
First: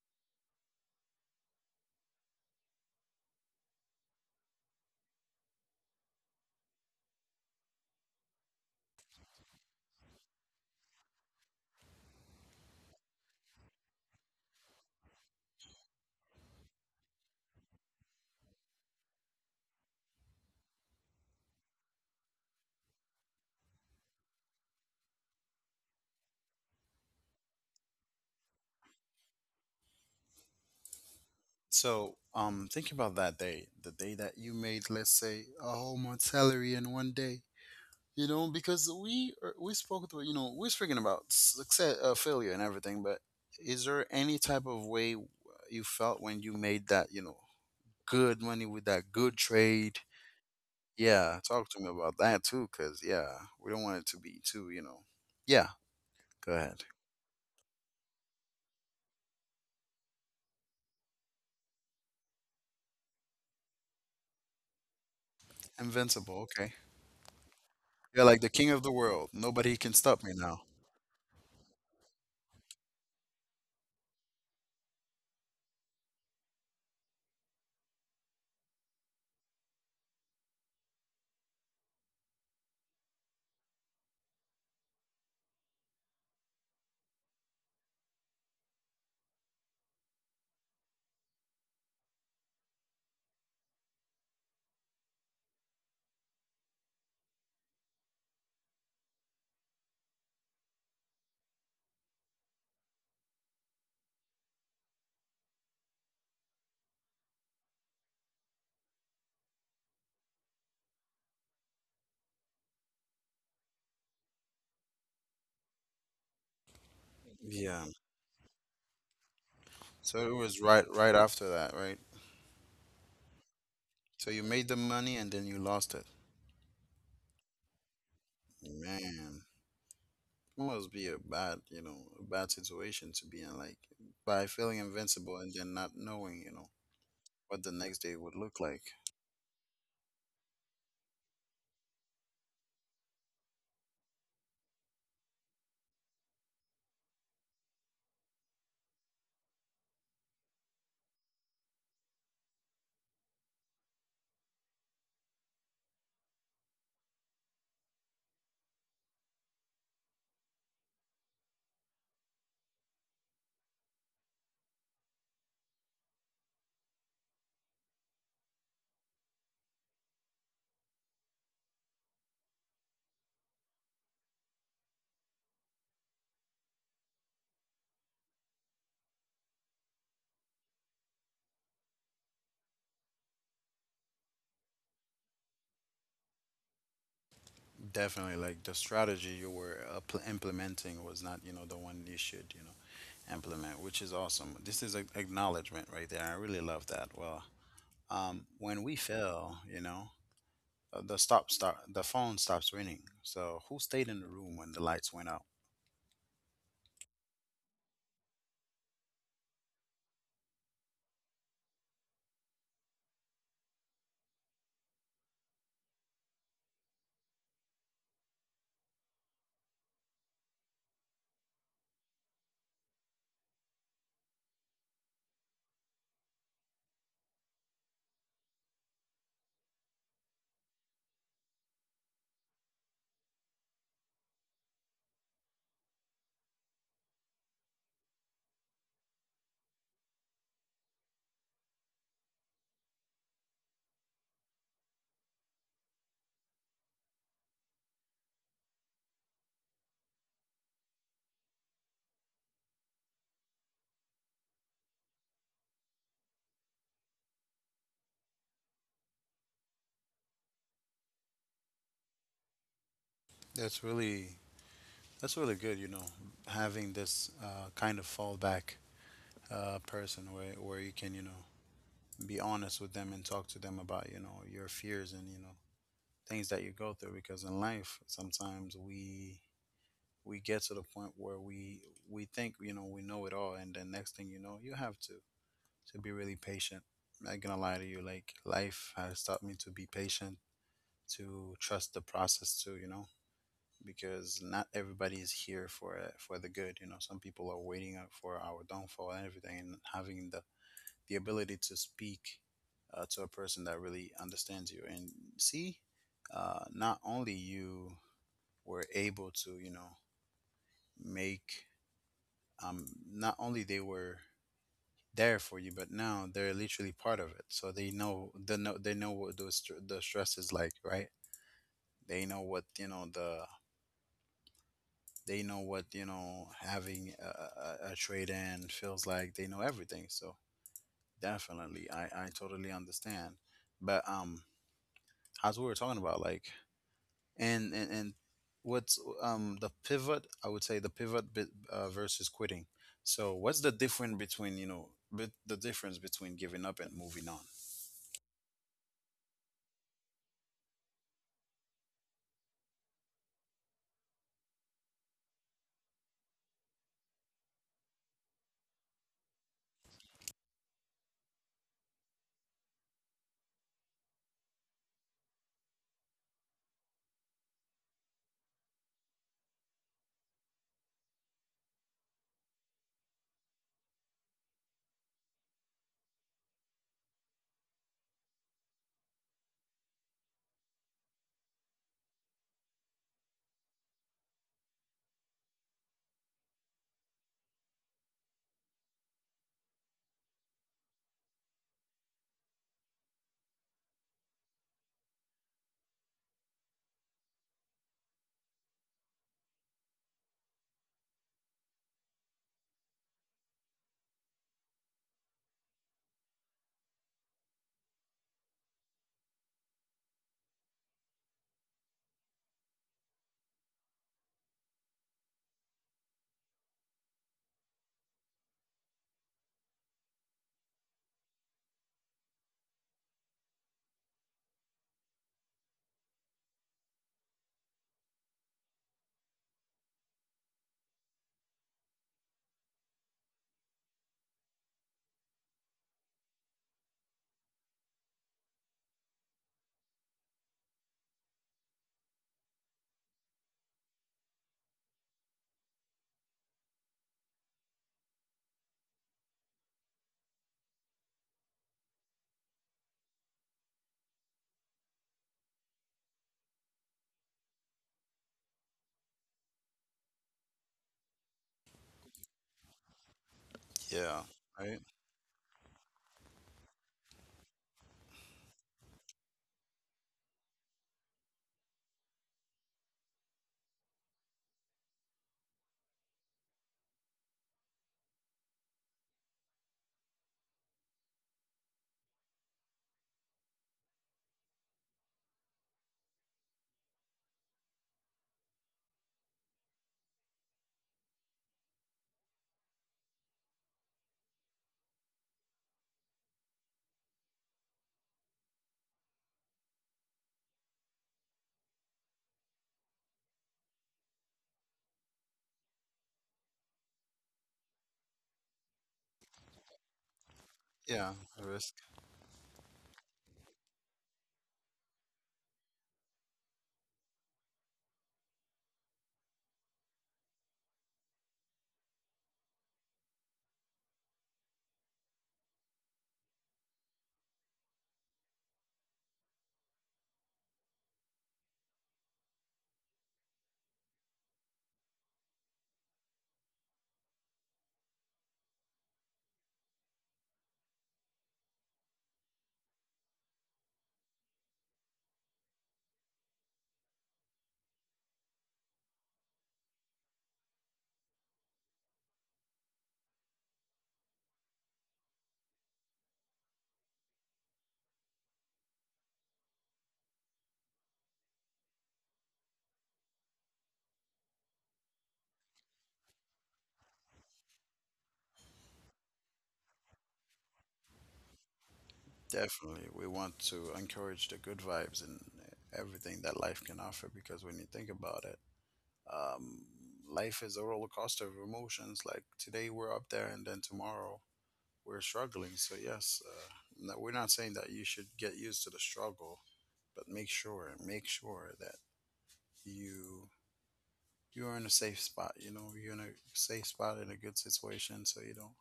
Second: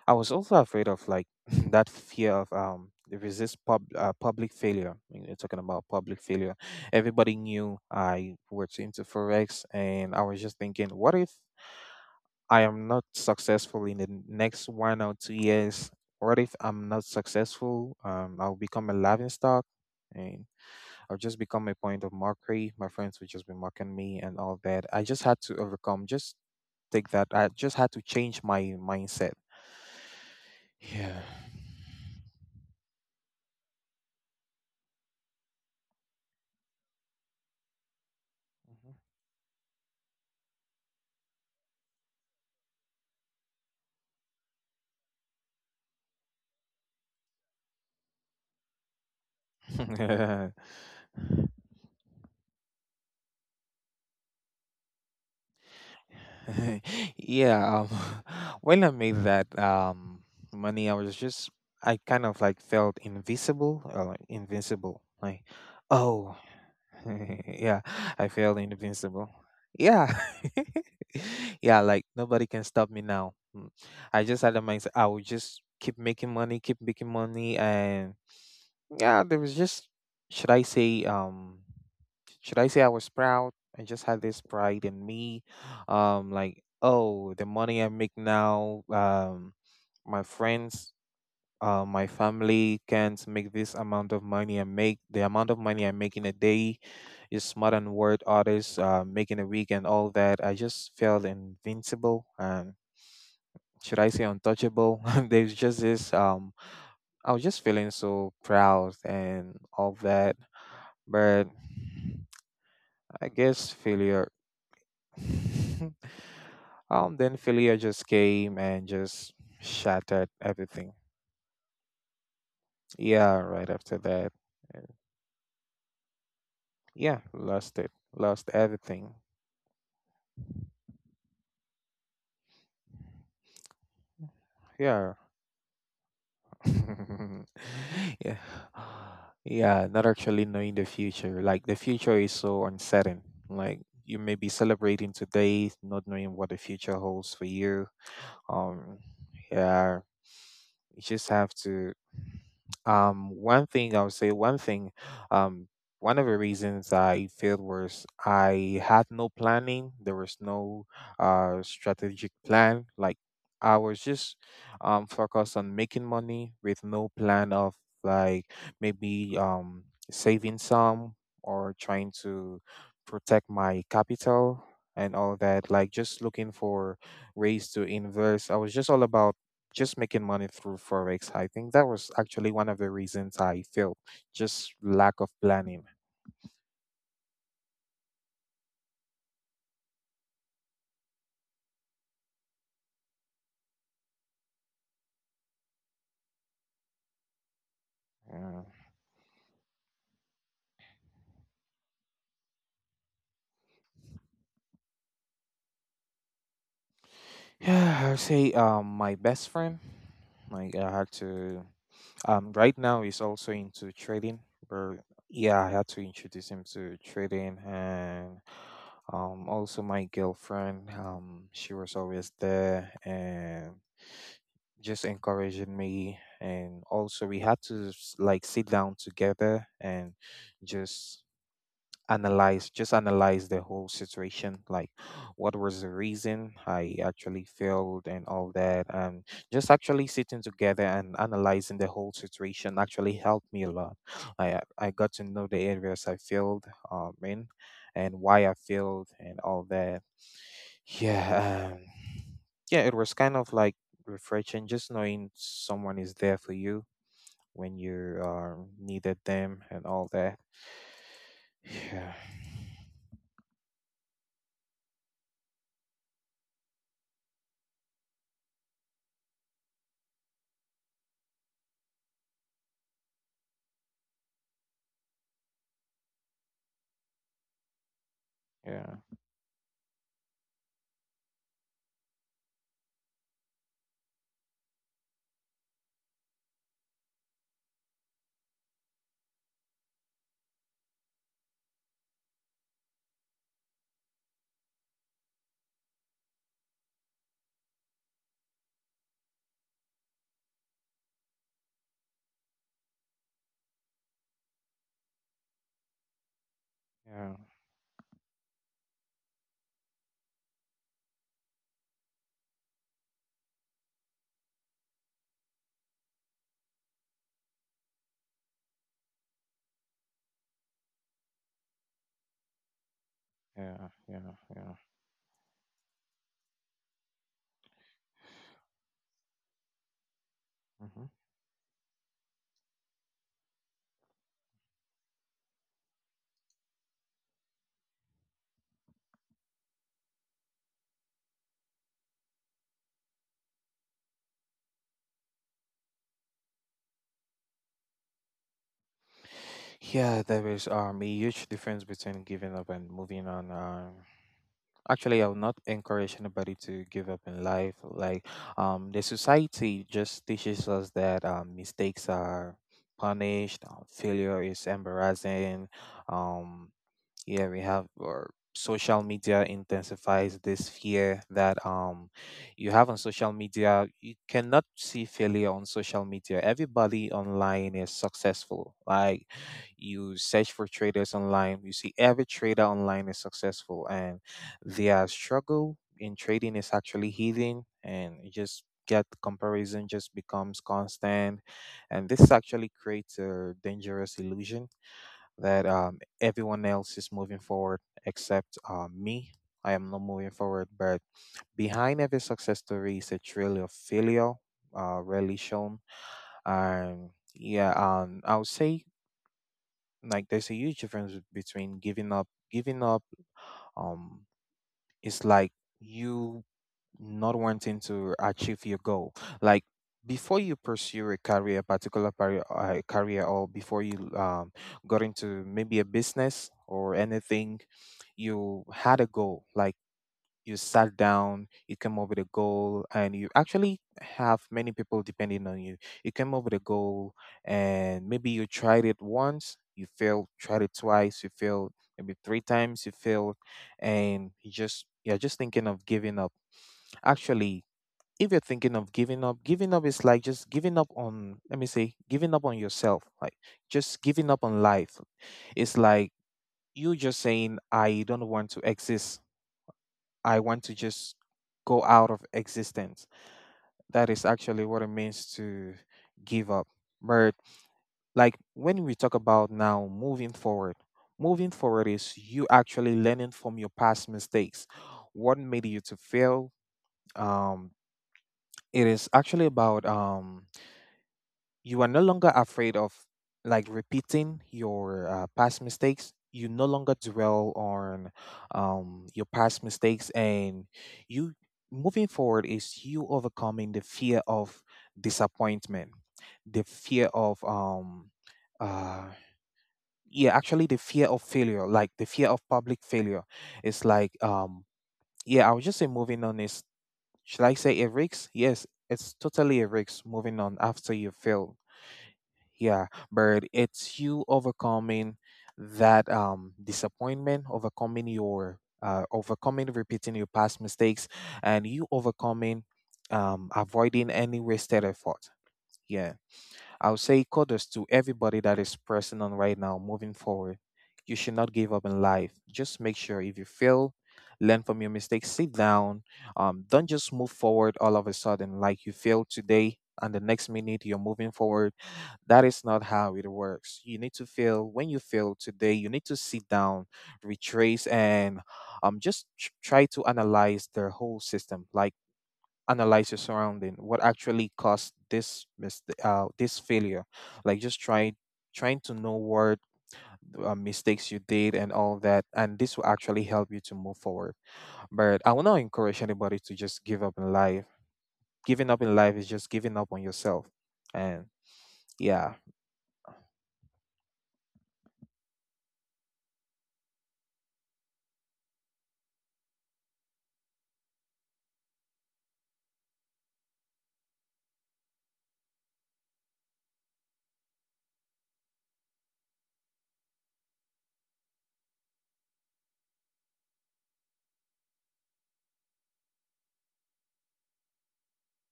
B: I was also afraid of, like, that fear of the resist pub public failure. I mean, you're talking about public failure. Everybody knew I worked into forex, and I was just thinking, what if I am not successful in the n- next 1 or 2 years? What if I'm not successful? I'll become a laughing stock, and I'll just become a point of mockery. My friends would just be mocking me and all that. I just had to overcome. Just take that. I just had to change my mindset. Yeah.
A: So, think about that day, the day that you made, let's say, a whole month salary in one day. You know, because
B: Mhm.
A: we spoke, to we're speaking about success, failure, and everything. But is there any type of way you felt when you made that, good money with that good trade?
B: Yeah.
A: Yeah, talk to me about that too, cause yeah, we don't want it to be too, Yeah, go ahead.
B: Yeah, when I made that money, I was just, I kind of like felt invisible, or like invincible. Like,
A: Invincible.
B: oh,
A: Okay.
B: yeah,
A: You're
B: I
A: like the
B: felt
A: king of the world.
B: invincible.
A: Nobody can
B: Yeah,
A: stop me now.
B: yeah, like nobody can stop me now. Mm. I just had a mindset, I would just keep making money, keep making money. And yeah, there was just, should I say, um, should I say I was proud? I just had this pride in me. Like, oh, the money I make now, my friends, my family can't make this amount of money I make. The amount of money I make in a day is more than what others make in a week and all that. I just felt invincible and, should I say, untouchable? There's just this. I was just feeling so proud and all that. But I guess failure then failure
A: Yeah.
B: just came and just
A: So
B: shattered
A: it was right
B: everything.
A: right after that, right?
B: Yeah, right after
A: So
B: that.
A: you made the
B: Uh,
A: money and then you lost it.
B: yeah, lost it. Lost everything.
A: Man, it must be a bad, you know, a bad situation to be in, like by feeling invincible
B: Yeah.
A: and then not knowing, you know, what the next day would look
B: Yeah.
A: like.
B: Yeah, not actually knowing the future. Like the future is so uncertain. Like you may be celebrating today, not knowing what the future holds for you. Um yeah, you just have to. One thing I would say, one thing um one of the reasons I failed was I had no planning. There was no strategic plan. Like, I was just focused on making money with no plan of, like, maybe saving some, or trying to protect my capital and all that. Like, just looking for ways to invest. I was just all about just making money through forex. I think that was actually one of the reasons I failed: just lack of planning.
A: Definitely, like the strategy you were appl implementing was not, you know, the one you should, you know, implement, which is awesome. This is a acknowledgement right there. I really love that. Well, when we
B: Yeah,
A: fail, you know, the stop start, the phone stops ringing. So who stayed in the room when the lights went out?
B: yeah, I would say my best friend. Like, I had to. Right now he's also into trading. But yeah, I had to introduce him to trading, and also my girlfriend. She was always there and just encouraging me, and also we had to s- like sit down together and just analyze the whole situation, like what was the reason I actually failed and all that. And just actually sitting together and analyzing the whole situation actually helped me a lot. I got to know the areas I failed in and why I failed and all that. yeah um, yeah, it was kind of like refreshing, just knowing someone is there for you when you needed them and all that. Yeah.
A: That's really, that's really good. You know, having this kind of fallback person where you can, you know, be honest with them and talk to them about, you know, your fears and, you know, things that you go through, because in life sometimes
B: Yeah,
A: we get to the point where we think, you know, we know it all, and then next thing you know you have to, be really patient. I'm not gonna lie to you, like life has taught me to be patient, to trust the process too, you know, because not everybody is here for the good. You know, some people are waiting out for our downfall and everything, and having the ability to speak to a person that really understands you and see, not only
B: yeah.
A: you were able to, you know, make um, not only they were there for you, but now they're literally part of it. So they know they know what those the stress is like, right? They know what, you know, the,
B: Yeah, yeah, yeah.
A: they know what, you know, having a trade in feels like. They know everything. So
B: Hmm.
A: definitely, I totally understand. But as we were talking about, like, and what's, the pivot? I would say the pivot bit, versus quitting. So what's the difference between, you know, the difference between giving up and moving on?
B: Yeah, there is a huge difference between giving up and moving on. Actually, I will not encourage anybody to give up in life. Like, the society just teaches us that mistakes are punished, failure is embarrassing, um yeah, we have or social media intensifies this fear that you have. On social media you cannot see failure. On social media everybody online is successful. Like, you search for traders online, you see every trader online is successful, and their struggle in trading is actually hidden, and you just get comparison just becomes constant, and this actually creates a dangerous illusion that, everyone else is moving forward except me. I am not moving forward, but behind every success story is a trail of failure, rarely shown. And yeah, I would say, like, there's a huge difference between giving up. Giving up, um, it's like you not wanting to achieve your goal. Like, before you pursue a career, or before you got into maybe a business or anything, you had a goal. Like, you sat down, you came up with a goal, and you actually have many people depending on you. You came up with a goal, and maybe you tried it once, you failed, tried it twice, you failed, maybe three times you failed, and you're just thinking of giving up. Actually, if you're thinking of giving up is like just giving up on, let me say, giving up on yourself. Like just giving up on life. It's like you just saying, I don't want to exist. I want to just go out of existence. That
A: Yeah.
B: is actually
A: Right?
B: what it means to give up. But like when we talk about now moving forward is you actually learning from your past mistakes. What made you to fail? Um, it is actually about you are no longer afraid of like repeating your past mistakes. You no longer dwell on your past mistakes, and you moving forward is you overcoming the fear of disappointment, the fear of uh yeah, actually the fear of failure, like the fear of public failure. It's like yeah, I would just say moving on is, should I say, a risk. Yes, it's totally a risk moving on after
A: Yeah,
B: you
A: a
B: fail.
A: risk.
B: Yeah, but it's you overcoming that disappointment, overcoming your overcoming repeating your past mistakes, and you overcoming avoiding any wasted effort. Yeah. I'll say kudos to everybody that is pressing on right now, moving forward. You should not give up in life. Just make sure if you fail, learn from your mistakes, sit down. Don't just move forward all of a sudden, like you failed today and the next minute you're moving forward. That is not how it works. You need to fail. When you fail today, you need to sit down, retrace, and just try to analyze the whole system. Like, analyze your surrounding, what actually caused this this failure. Like, just trying to know what mistakes you did and all that, and this will actually help you to move forward. But I will not encourage anybody to just give up in life. Giving up in life is just giving up on yourself. And yeah.
A: Definitely. We want to encourage the good vibes and everything that life can offer, because when you think about it, um, life is a roller coaster of emotions. Like today we're up there, and then tomorrow we're struggling. So yes, no, we're not saying that you should get used to the struggle, but make sure that you you are in a safe spot. You know, you're in a safe spot in a good situation, so you don't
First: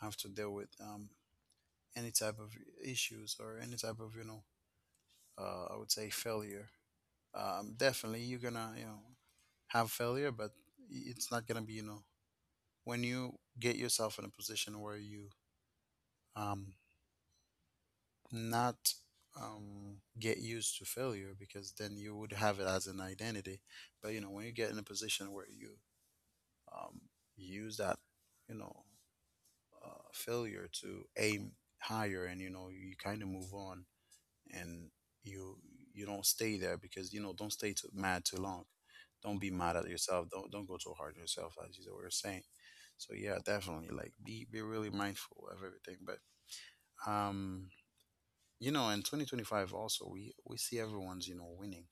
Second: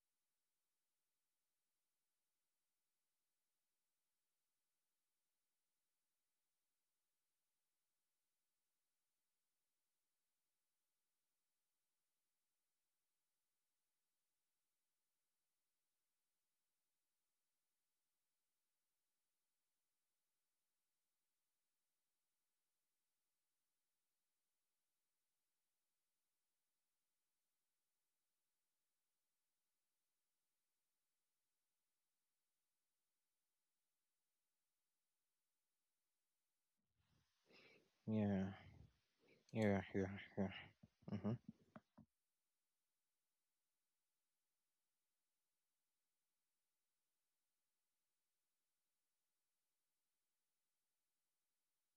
A: have to deal with any type of issues or any type of, you know, I would say failure. Definitely, you're gonna, you know, have failure, but it's not gonna be, you know, when you get yourself in a position where you, um, not get used to failure, because then you would have it as an identity. But you know, when you get in a position where you, um, use that, you know, failure to aim higher, and you know you kind of move on, and you you don't stay there, because you know, don't stay too mad too
B: Yeah,
A: long. Don't be
B: yeah,
A: mad at
B: yeah,
A: yourself,
B: yeah.
A: don't, go too hard on
B: Mm-hmm.
A: yourself, as you were saying. So yeah, definitely, like be really mindful of everything. But um you know, in 2025 also, we see everyone's, you know, winning.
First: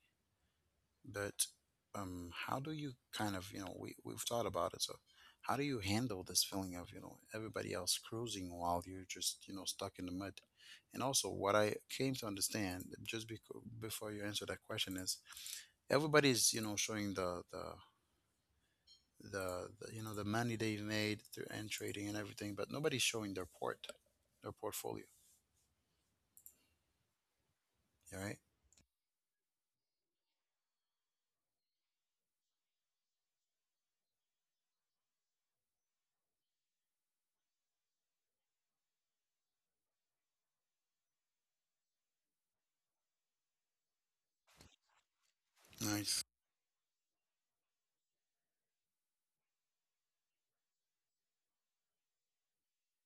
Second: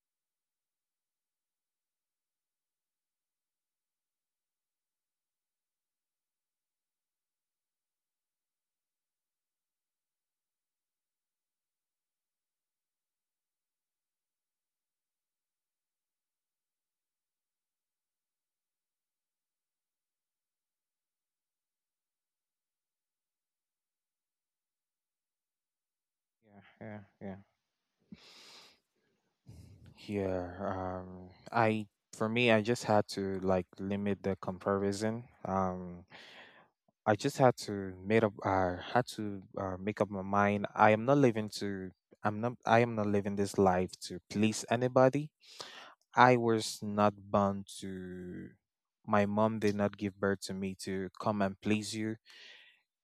A: But how do you kind of, you know, we've thought about it. So how do you handle this feeling of, you know, everybody else cruising while you're just, you know, stuck in the mud? And also what I came to understand just before you answer that question is, everybody's, you know, showing the you know, the money they've made through and trading and everything, but nobody's showing their port, their portfolio.
B: Yeah, yeah, yeah.
A: All right.
B: Yeah, I, for me, I just had to like limit the comparison. I just had to made up I had to make up my mind. I am not living to I am not living this life to please anybody.
A: Nice.
B: I was not bound to. My mom did not give birth to me to come and please you.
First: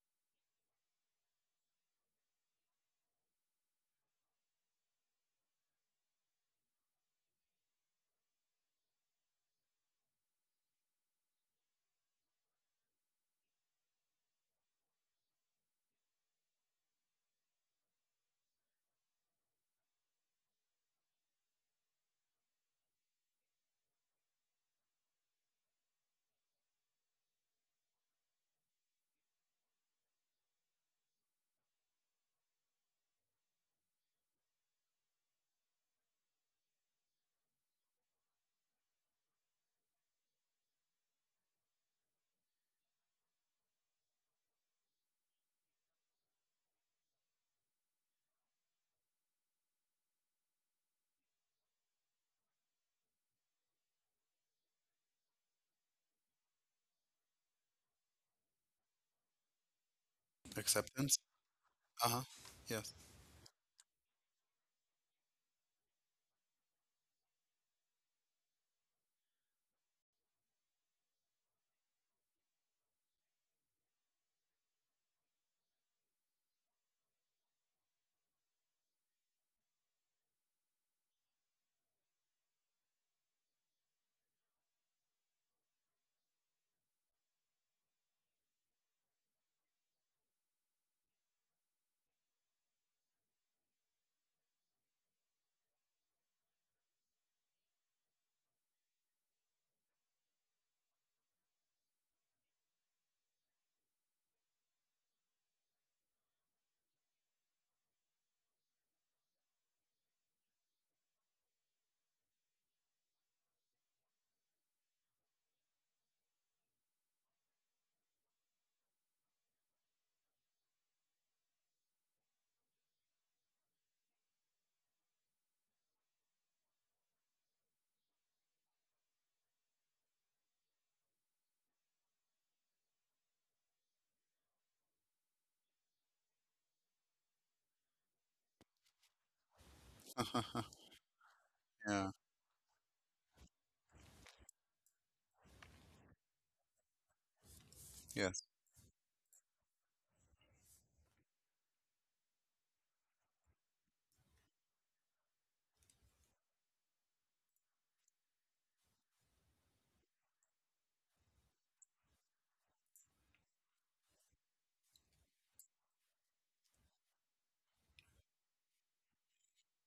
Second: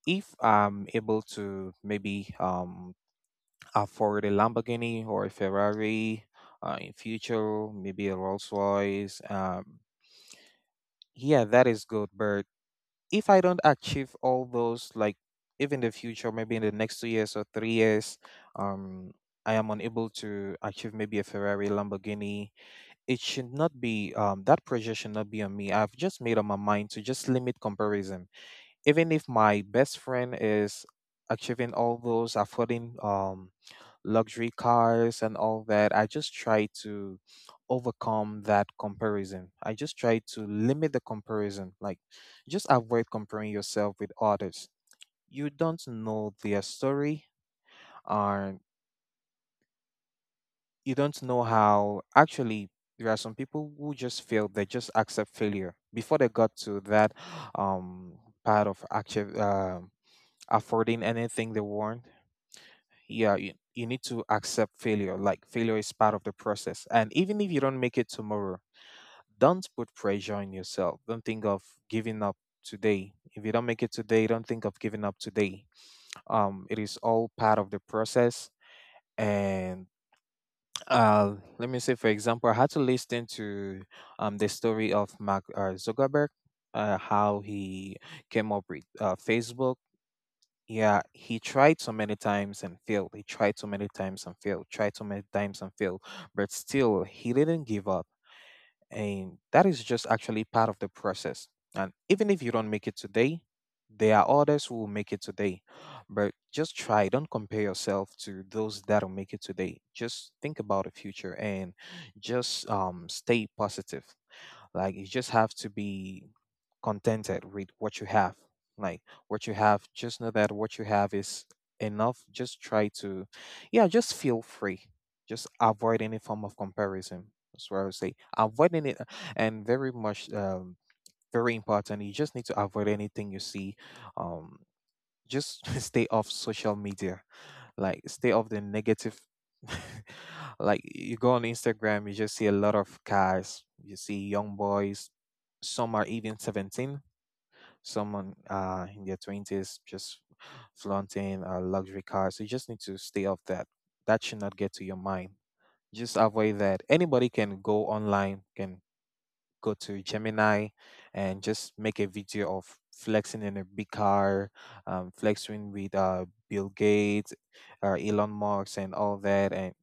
B: If I'm able to maybe afford a Lamborghini or a Ferrari in future, maybe a Rolls Royce. Yeah, that is good. But if I don't achieve all those, like if in the future, maybe in the next 2 years or 3 years, um, I am unable to achieve maybe a Ferrari, Lamborghini. It should not be that pressure should not be on me. I've just made up my mind to just limit comparison. Even if my best friend is achieving all those, affording luxury cars and all that, I just try to overcome that comparison. I just try to limit the comparison. Like, just avoid comparing yourself with others. You don't know their story, and you don't know how. Actually, there are some people who just fail. They just accept failure before they got to that um, part of actually affording
A: Acceptance.
B: anything they want.
A: Uh-huh. Yes.
B: Yeah, you need to accept failure. Like, failure is part of the process, and even if you don't make it tomorrow, don't put pressure on yourself. Don't think of giving up today. If you don't make it today, don't think of giving up today. It is all part of the process. And uh let me say, for example, I had to listen to the story of Mark Zuckerberg, how he came up with Facebook. Yeah, he tried so many times and failed. He tried so many times and failed. Tried so many times and failed. But still, he didn't give up. And that is just actually part of the process. And even if you don't make it today, there are others who will make it today. But just try. Don't compare yourself to those that'll make it today. Just think about the future and just stay positive. Like, you just have to be contented with what you have. Like, what you have, just know that what you have is enough. Just try to, yeah, just feel free. Just avoid any form of comparison. That's what I would say, avoiding it. And very much, very important, you just need to avoid anything you see. um just stay off social media. Like, stay off the negative. Like, you go on Instagram,
A: Yeah.
B: you just see a lot of guys. You see young boys, some are even 17. Someone
A: Yes.
B: in their twenties just flaunting a luxury car. So you just need to stay off that. That should not get to your mind. Just avoid that. Anybody can go online, can go to Gemini, and just make a video of flexing in a big car, flexing with Bill Gates, Elon Musk, and all that. And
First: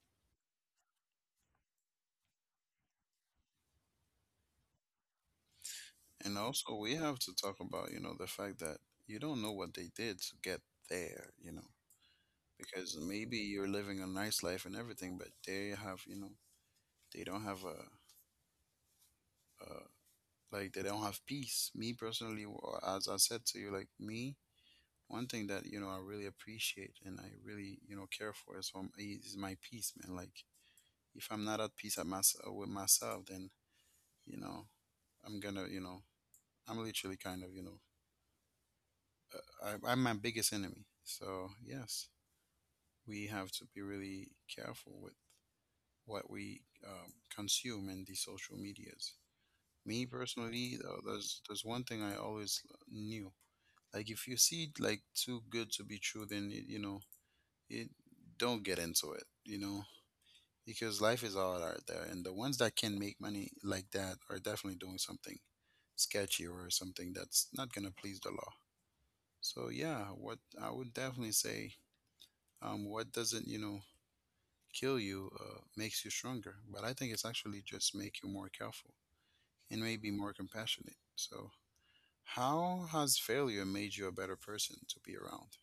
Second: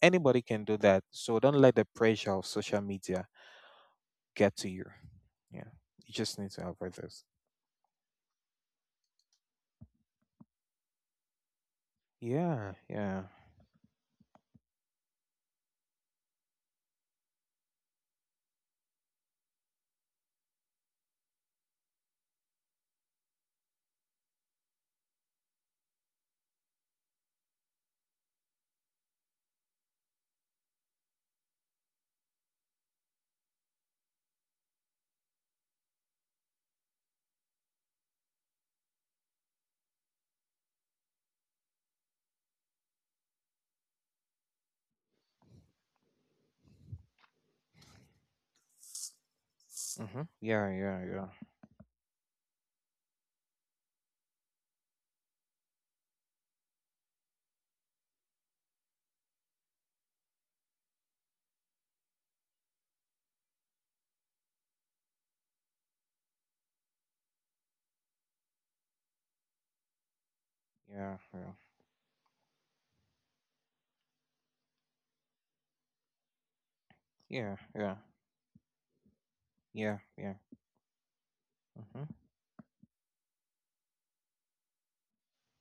B: anybody can do that. So don't let the pressure of social media get to you. Yeah, you
A: And
B: just need to
A: also
B: avoid
A: we have
B: this.
A: to talk about, you know, the fact that you don't know what they did to get there, you know,
B: Yeah,
A: because
B: yeah.
A: maybe you're living a nice life and everything, but they have, you know, they don't have uh, like they don't have peace. Me personally, or as I said to you, like me, one thing that, you know, I really appreciate and I really, you know, care for is, is my peace, man. Like if I'm not at peace at with myself, then, you know, I'm gonna, you know, I'm literally kind of, you know, I'm my biggest enemy. So yes, we have to be really careful with what we, consume in these social medias. Me
B: Mm-hmm.
A: personally,
B: Yeah,
A: though,
B: yeah, yeah,
A: there's one thing I always knew. Like if you see it like too good to be true, then it, you know it. Don't get into it. You know, because life is all out there, and the ones that can make money like that are definitely doing something sketchy or something that's not gonna please the law. So yeah, what I would
B: yeah,
A: definitely
B: yeah,
A: say, what doesn't, you know, kill you makes you stronger, but I think it's
B: yeah,
A: actually just
B: yeah,
A: make you more careful and
B: yeah,
A: maybe more
B: yeah.
A: compassionate. So
B: Mm-hmm.
A: how has failure made you a better person to be around?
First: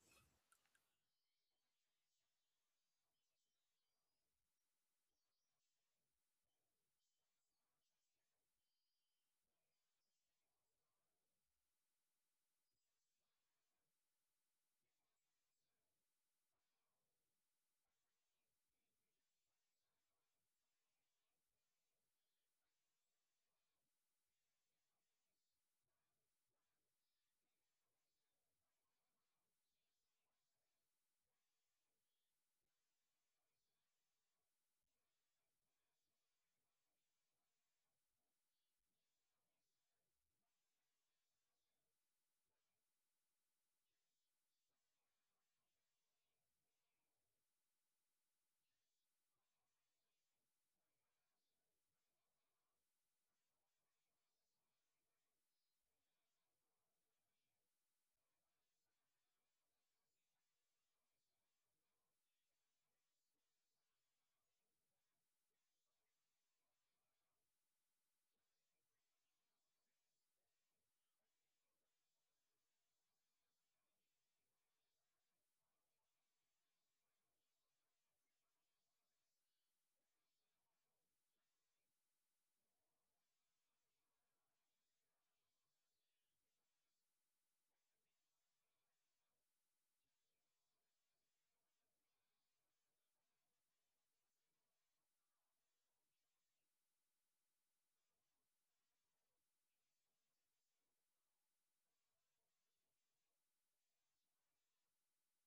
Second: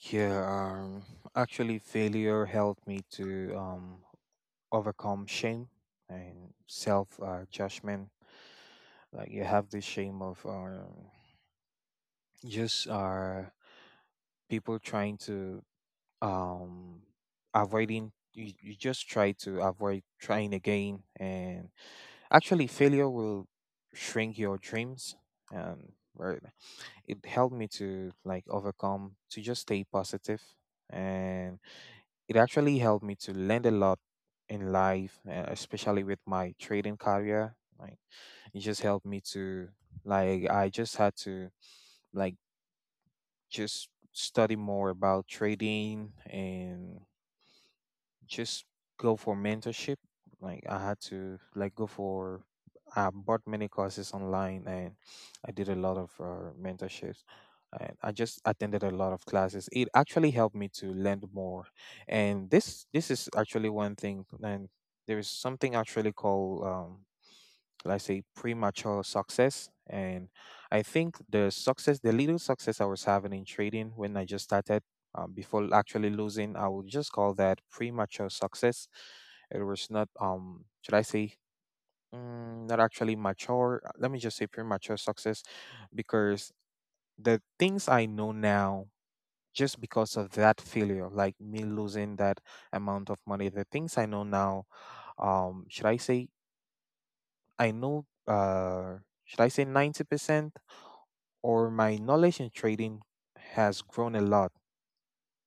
B: Yeah. Actually, failure helped me to overcome shame and self judgment. Like, you have this shame of just people trying to um avoiding. You just try to avoid trying again, and actually, failure will shrink your dreams. Um. Right. It helped me to, like, overcome, to just stay positive. And it actually helped me to learn a lot in life, especially with my trading career. Like, it just helped me to, like I just had to like just study more about trading and just go for mentorship. Like, I had to, like, go for, I bought many courses online, and I did a lot of mentorships. And I just attended a lot of classes. It actually helped me to learn more. And this is actually one thing. And there is something actually called, let's say, premature success. And I think the success, the little success I was having in trading when I just started, before actually losing, I would just call that premature success. It was not, should I say, mm, not actually mature. Let me just say premature success. Because the things I know now, just because of that failure, like me losing that amount of money, the things I know now, should I say, I know, should I say, 90%, or my knowledge in trading has grown a lot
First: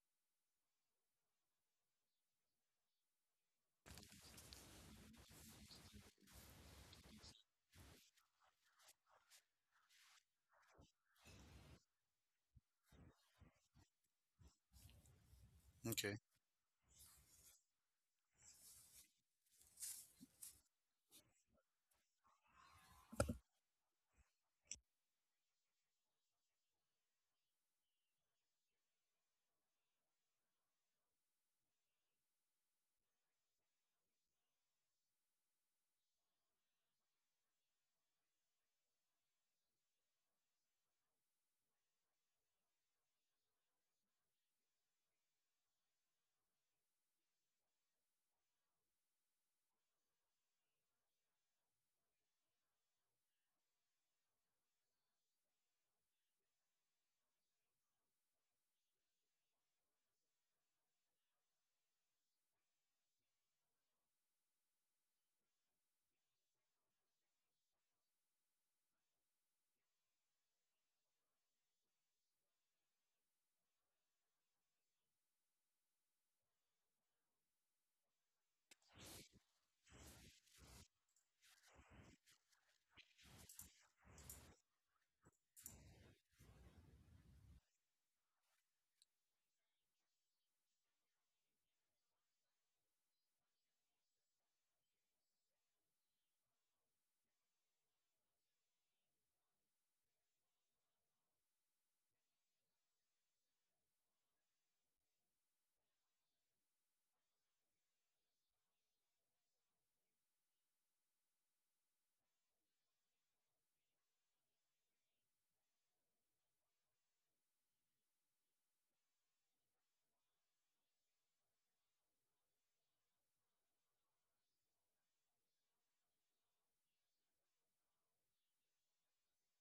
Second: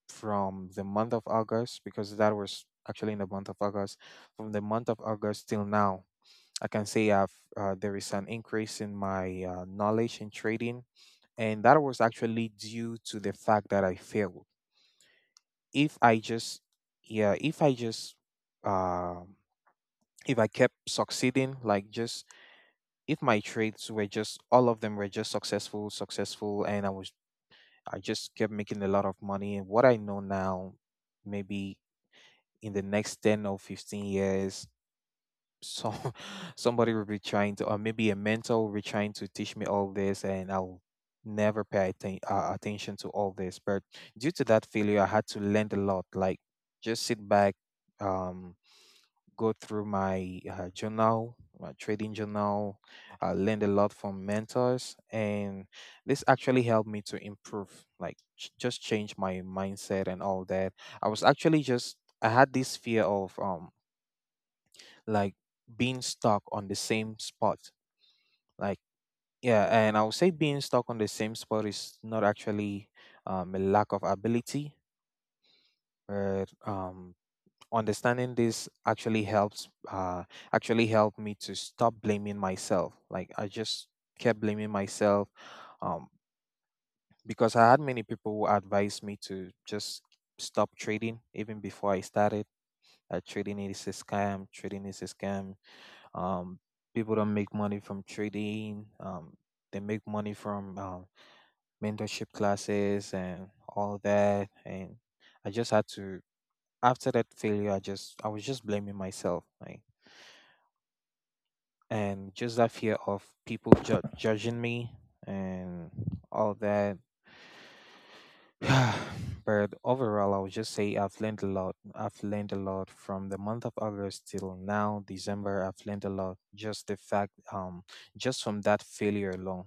B: from the month of August, because that was actually in the month of August. From the month of August till now, I can say I've, there is an increase in my knowledge in trading. And that was actually due to the fact that I failed. If I
A: Okay.
B: just, yeah, if I just, um if I kept succeeding, like, just if my trades were just, all of them were just successful, successful, and I just kept making a lot of money. And what I know now, maybe in the next 10 or 15 years, so somebody will be trying to, or maybe a mentor will be trying to teach me all this, and I'll never attention to all this. But due to that failure, I had to learn a lot. Like, just sit back. Um, go through my journal, my trading journal. I learned a lot from mentors, and this actually helped me to improve, like, just change my mindset and all that. I was actually just I had this fear of like being stuck on the same spot, like, yeah. And I would say being stuck on the same spot is not actually, a lack of ability, but understanding this actually helps actually helped me to stop blaming myself. Like, I just kept blaming myself, um because I had many people who advised me to just stop trading even before I started. Trading is a scam, trading is a scam. um people don't make money from trading. They make money from mentorship classes and all that. And I just had to, after that failure, I was just blaming myself, like, and just that fear of people judging me and all that. But overall, I would just say I've learned a lot. I've learned a lot from the month of August till now, December. I've learned a lot. Just the fact, just from that failure alone,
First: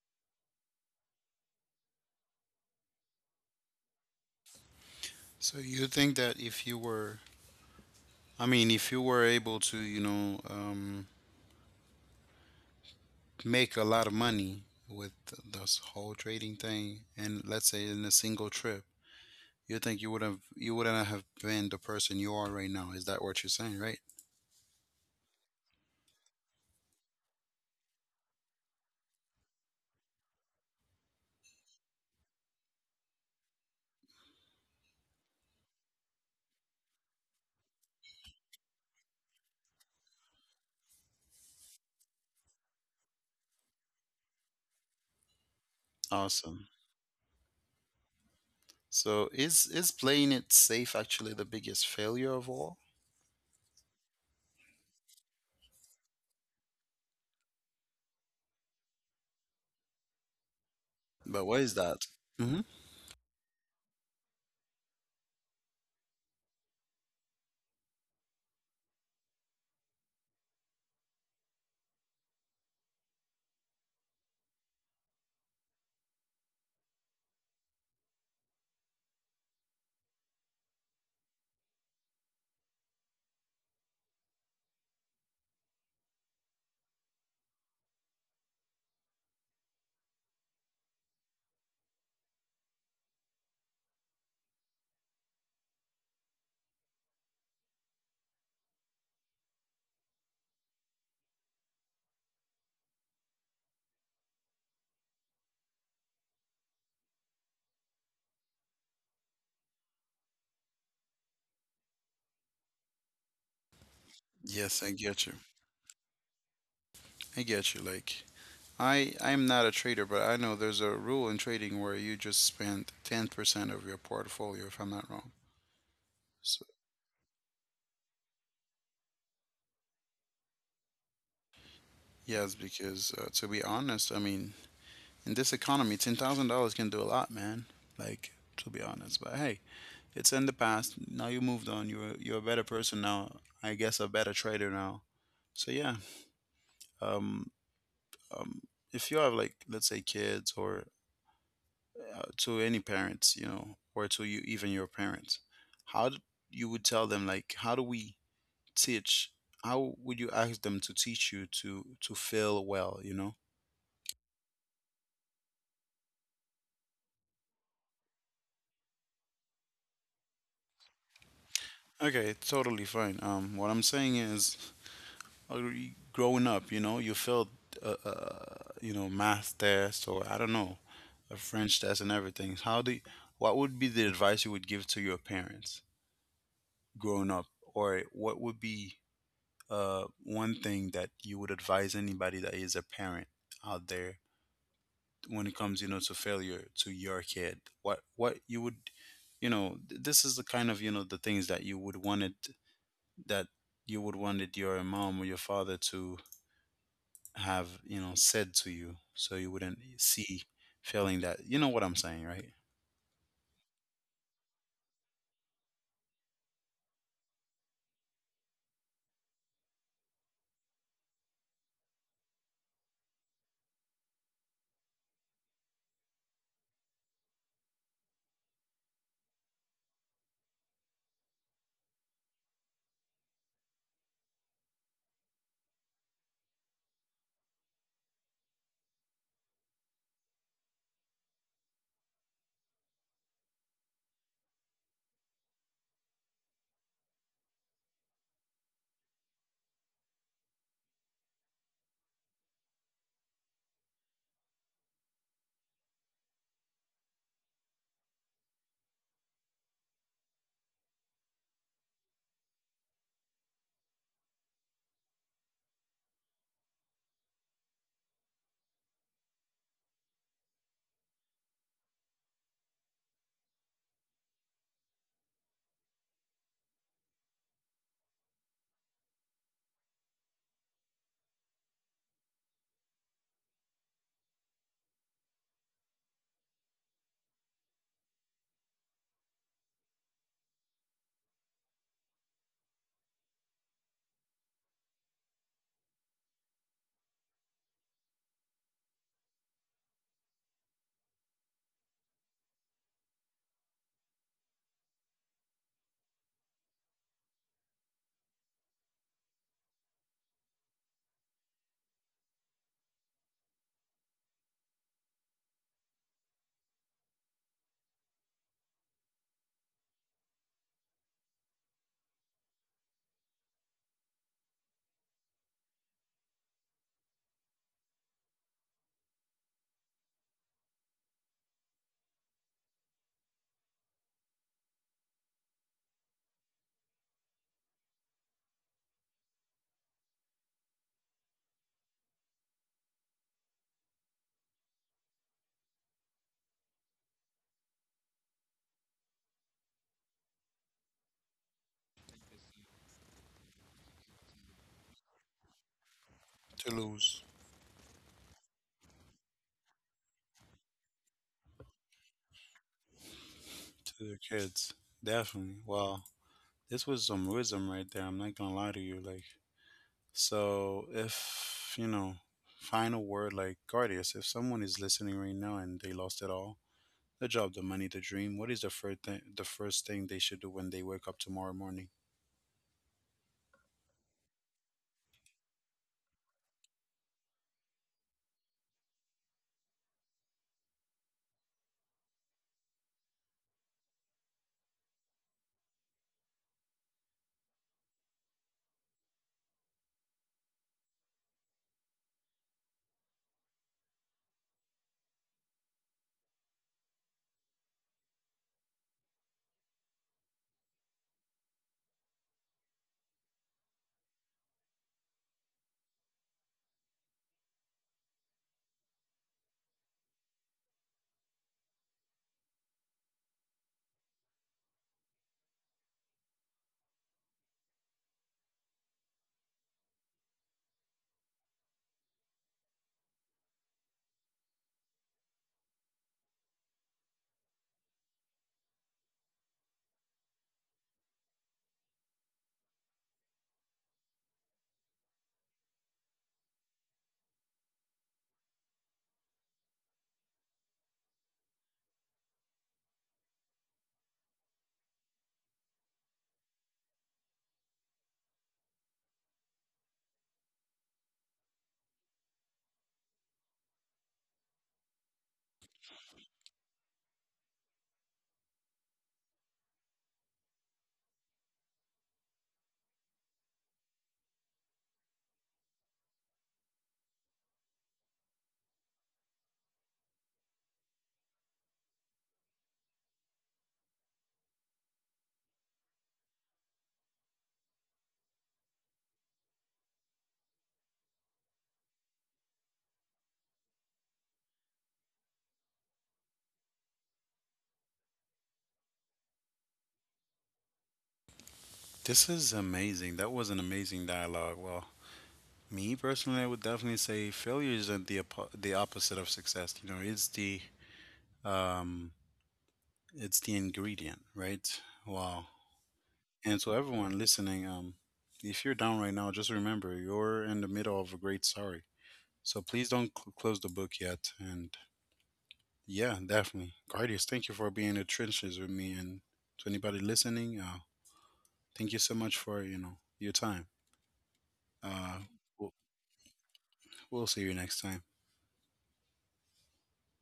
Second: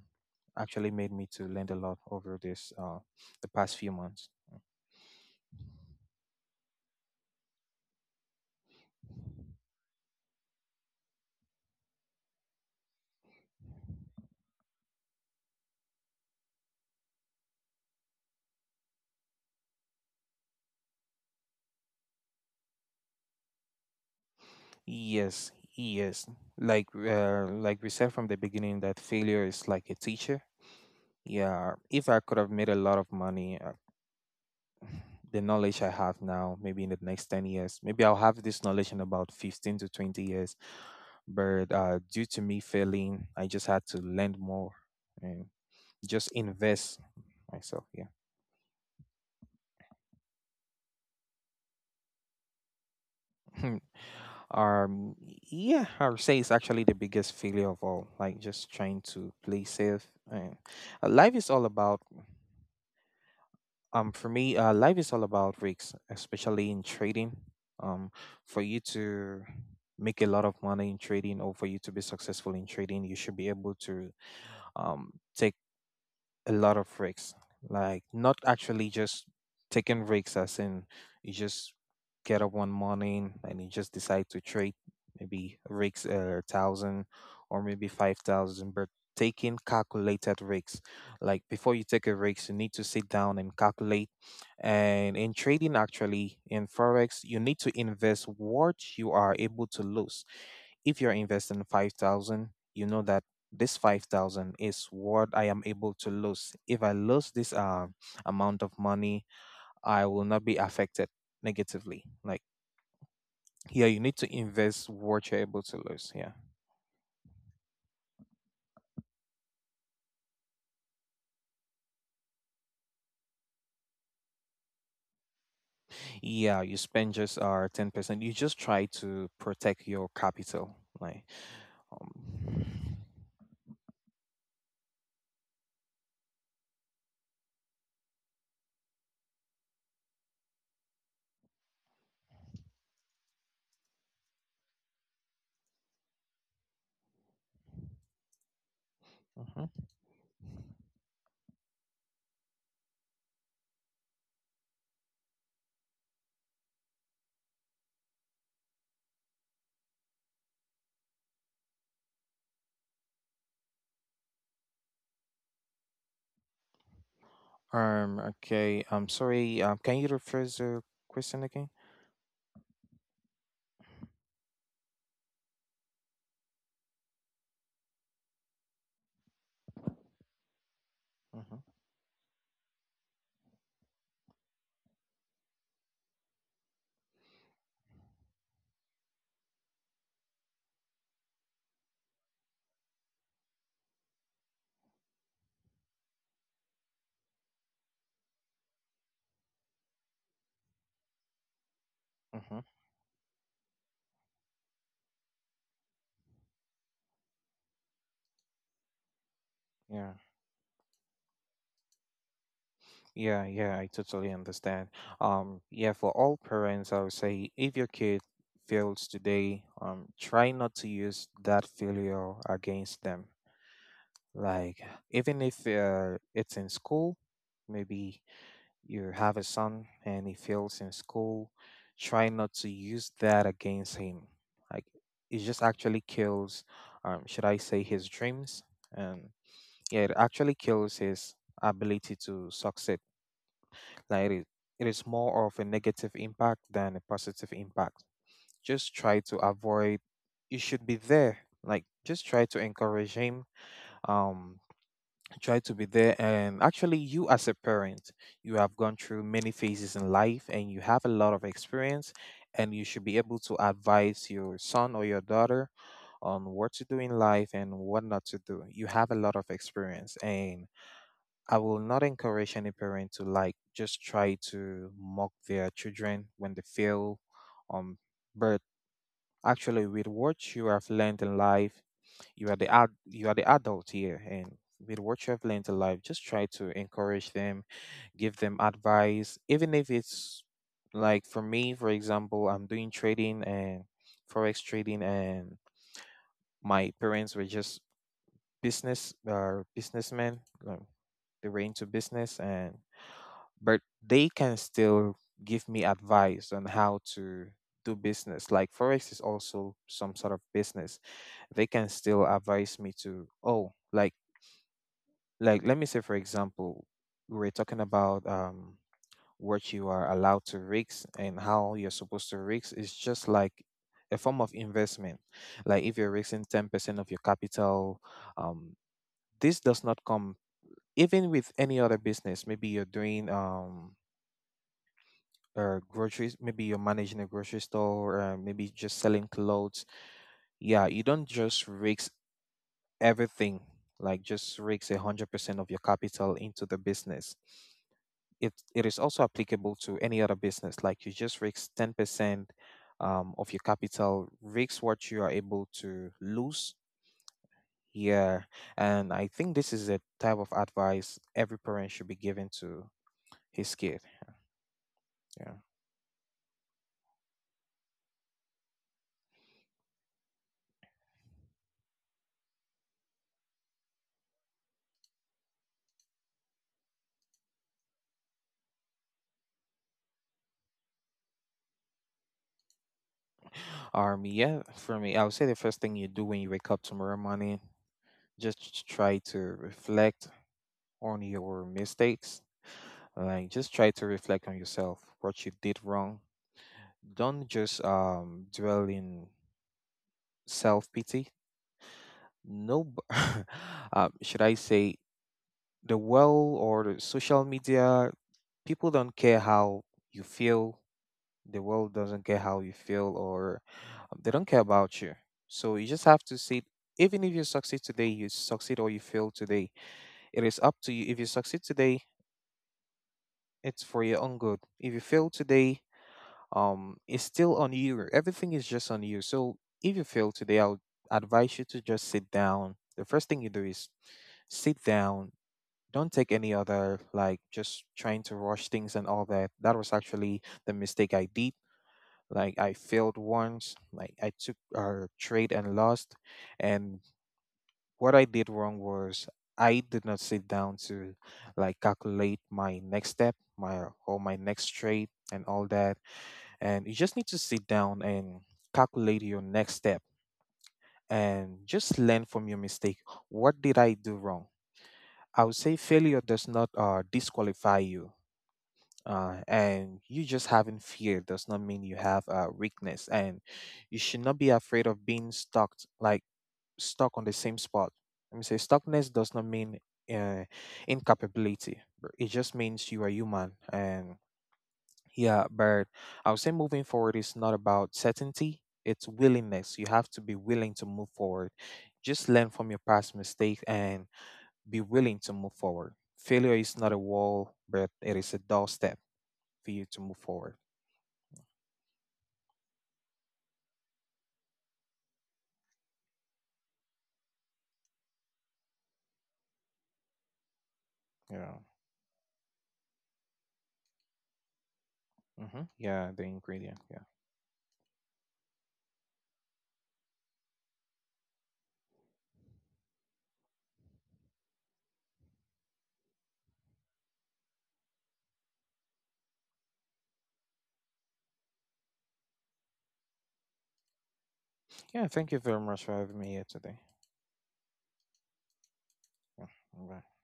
B: actually made me to learn a lot over this, the past few months.
A: So you think that if you were, I mean, if you were able to, you know, make a lot of money with this whole trading thing, and let's say in a single trip, you think you would have, you wouldn't have been the person you are right now. Is that what you're saying, right?
B: Yes, yes. Like we said from the beginning, that failure is like a teacher. Yeah, if I could have made a lot of money, the knowledge I have now, maybe in the next 10 years, maybe I'll have this knowledge in about 15 to 20 years. But due to me failing, I just had to learn more and just
A: Awesome.
B: invest myself. Yeah.
A: So is playing it safe actually the biggest failure of all?
B: Hmm. um, yeah, I would say it's actually the biggest failure of all, like just trying to play safe. And life
A: But
B: is
A: why
B: all
A: is
B: about
A: that? Hmm.
B: for me, life is all about risks, especially in trading. um for you to make a lot of money in trading, or for you to be successful in trading, you should be able to take a lot of risks. Like, not actually just taking risks as in you just get up one morning and you just decide to trade, maybe risks a thousand or maybe 5,000, but taking calculated risks. Like, before you take a risk, you need to sit down and calculate. And in trading, actually in forex, you need to invest what you are able to lose. If you're investing 5,000, you know that this 5,000 is what I am able to lose. If I lose this, amount of money, I will not be affected negatively. Like, yeah, you need to
A: Yes, I
B: invest
A: get
B: what
A: you.
B: you're able to lose. Yeah,
A: I get you. Like I'm not a trader, but I know there's a rule in trading where you just spend 10% of your portfolio, if I'm not wrong.
B: yeah, you spend just 10%. You just try to protect your capital. Like, um,
A: Yes, because to be honest, I mean, in this economy, $10,000 can do a lot, man. Like, to be honest, but hey, it's in the past. Now you moved on. You're a better person now. I guess a better trader now. So yeah, um, um, if you have like,
B: mm-hmm.
A: let's say, kids, or to any parents, you know, or to you, even your parents, how d you would tell them like, how do we teach? How would you ask them to teach you to feel well? You know.
B: Okay, I'm sorry. Can you rephrase the question again?
A: Okay, totally fine. What I'm saying is, growing up, you know, you failed, uh, uh, you know, math test, or I don't know, a
B: Mhm.
A: French test and everything. How do, you, what would be the advice you would give to your parents growing up, or what would be one thing that you would advise anybody that is a parent out there when it comes, you know, to failure to your kid? What you would, you know, this is the kind of, you know, the things that you would want it,
B: Mhm.
A: that you would wanted your mom or your father to have, you know, said to you, so you wouldn't
B: Yeah.
A: see feeling that, you know what I'm saying, right?
B: Yeah, yeah, I totally understand. Yeah, for all parents, I would say, if your kid fails today, try not to use that failure against them. Like, even if it's in school, maybe you have a son and he fails in school, try not to use that against him. Like, it just actually kills, should I say, his dreams? And yeah, it actually kills his ability to succeed. like it is, it is more of a negative impact than a positive impact. Just try to avoid. You should be there. Like, just try to encourage him. Um, try to be there. And actually, you as a parent, you have gone through many phases in life, and you have a lot of experience. And you should be able to advise your son or your daughter on what to do in life and what not to do. You have a lot of experience, and I will not encourage any parent to, like, just try to mock their children when they fail. Um, but actually, with what you have learned in life, you are the you are the adult here, and with what you have learned in life, just try to encourage them, give them advice, even if it's like for me, for example, I'm doing trading and forex trading, and my parents were just businessmen. um, They were into business and but they can still give me advice on how to do business. Like Forex is also some sort of business. They can still advise me to, oh, like, let me say, for example, we're talking about what you are allowed to risk and how you're supposed to risk. It's just like a form of investment. Like if you're risking 10% of your capital, um, this does not come even with any other business. Maybe you're doing groceries, maybe you're managing a grocery store, maybe just selling clothes. Yeah, you don't just risk everything, like just risk a 100% of your capital into the business. It is also applicable to any other business. Like you just risk 10% of your capital. Risk what you are able to
A: To
B: lose.
A: lose.
B: Yeah, and I think this is a type of advice every parent should be giving to his
A: To
B: kid.
A: the kids. Definitely.
B: Yeah.
A: Wow. This was some wisdom right there. I'm not gonna lie to you, like. So, if you know, final word, like Guardius, if someone is listening right now and they lost it all, the job, the money, the dream, what is the first thing, they should do when they wake up tomorrow morning?
B: Yeah, for me, I would say the first thing you do when you wake up tomorrow morning, just try to reflect on your mistakes. Like, just try to reflect on yourself, what you did wrong. Don't just dwell in self pity. No, b- Should I say the world or the social media? People don't care how you feel. The world doesn't care how you feel, or they don't care about you. So you just have to see, even if you succeed today, you succeed or you fail today. It is up to you. If you succeed today, it's for your own good. If you fail today, it's still on you. Everything is just on you. So if you fail today, I would advise you to just sit down. The first thing you do is sit down. Don't take any other, like just trying to rush things and all that. That was actually the mistake I did. Like I failed once, like I took our trade and lost. And what I did wrong was I did not sit down to like calculate my next step, my next trade and all that. And you just need to sit down and calculate your next step and just learn from your mistake. What did I do wrong? I would say failure does not disqualify you. And you just having fear does not mean you have a weakness, and you should not be afraid of being stuck, like stuck on the same spot. Let me say stuckness does not mean uh, incapability, but it just means you are human. And yeah, but I would say moving forward is not about certainty, it's willingness. You have to be willing to move forward. Just learn from your past mistake and be willing to move forward. Failure is not a wall, but it is a doorstep for you to move forward.
A: This is amazing. That was an amazing dialogue. Well, me personally, I would definitely say failure isn't the the opposite of success. You know, it's the,
B: Yeah.
A: um, it's the ingredient, right? Wow.
B: Mm-hmm. Yeah, the
A: And so,
B: ingredient. Yeah.
A: everyone listening, if you're down right now, just remember you're in the middle of a great story. So please don't close the book yet. And yeah, definitely, Guardians, thank you for being in the trenches with me. And to anybody listening, thank you so much for, you know, your time.
B: Yeah,
A: Uh,
B: thank you very
A: we'll,
B: much for having me here today.
A: we'll see you next time.
B: Yeah. Bye.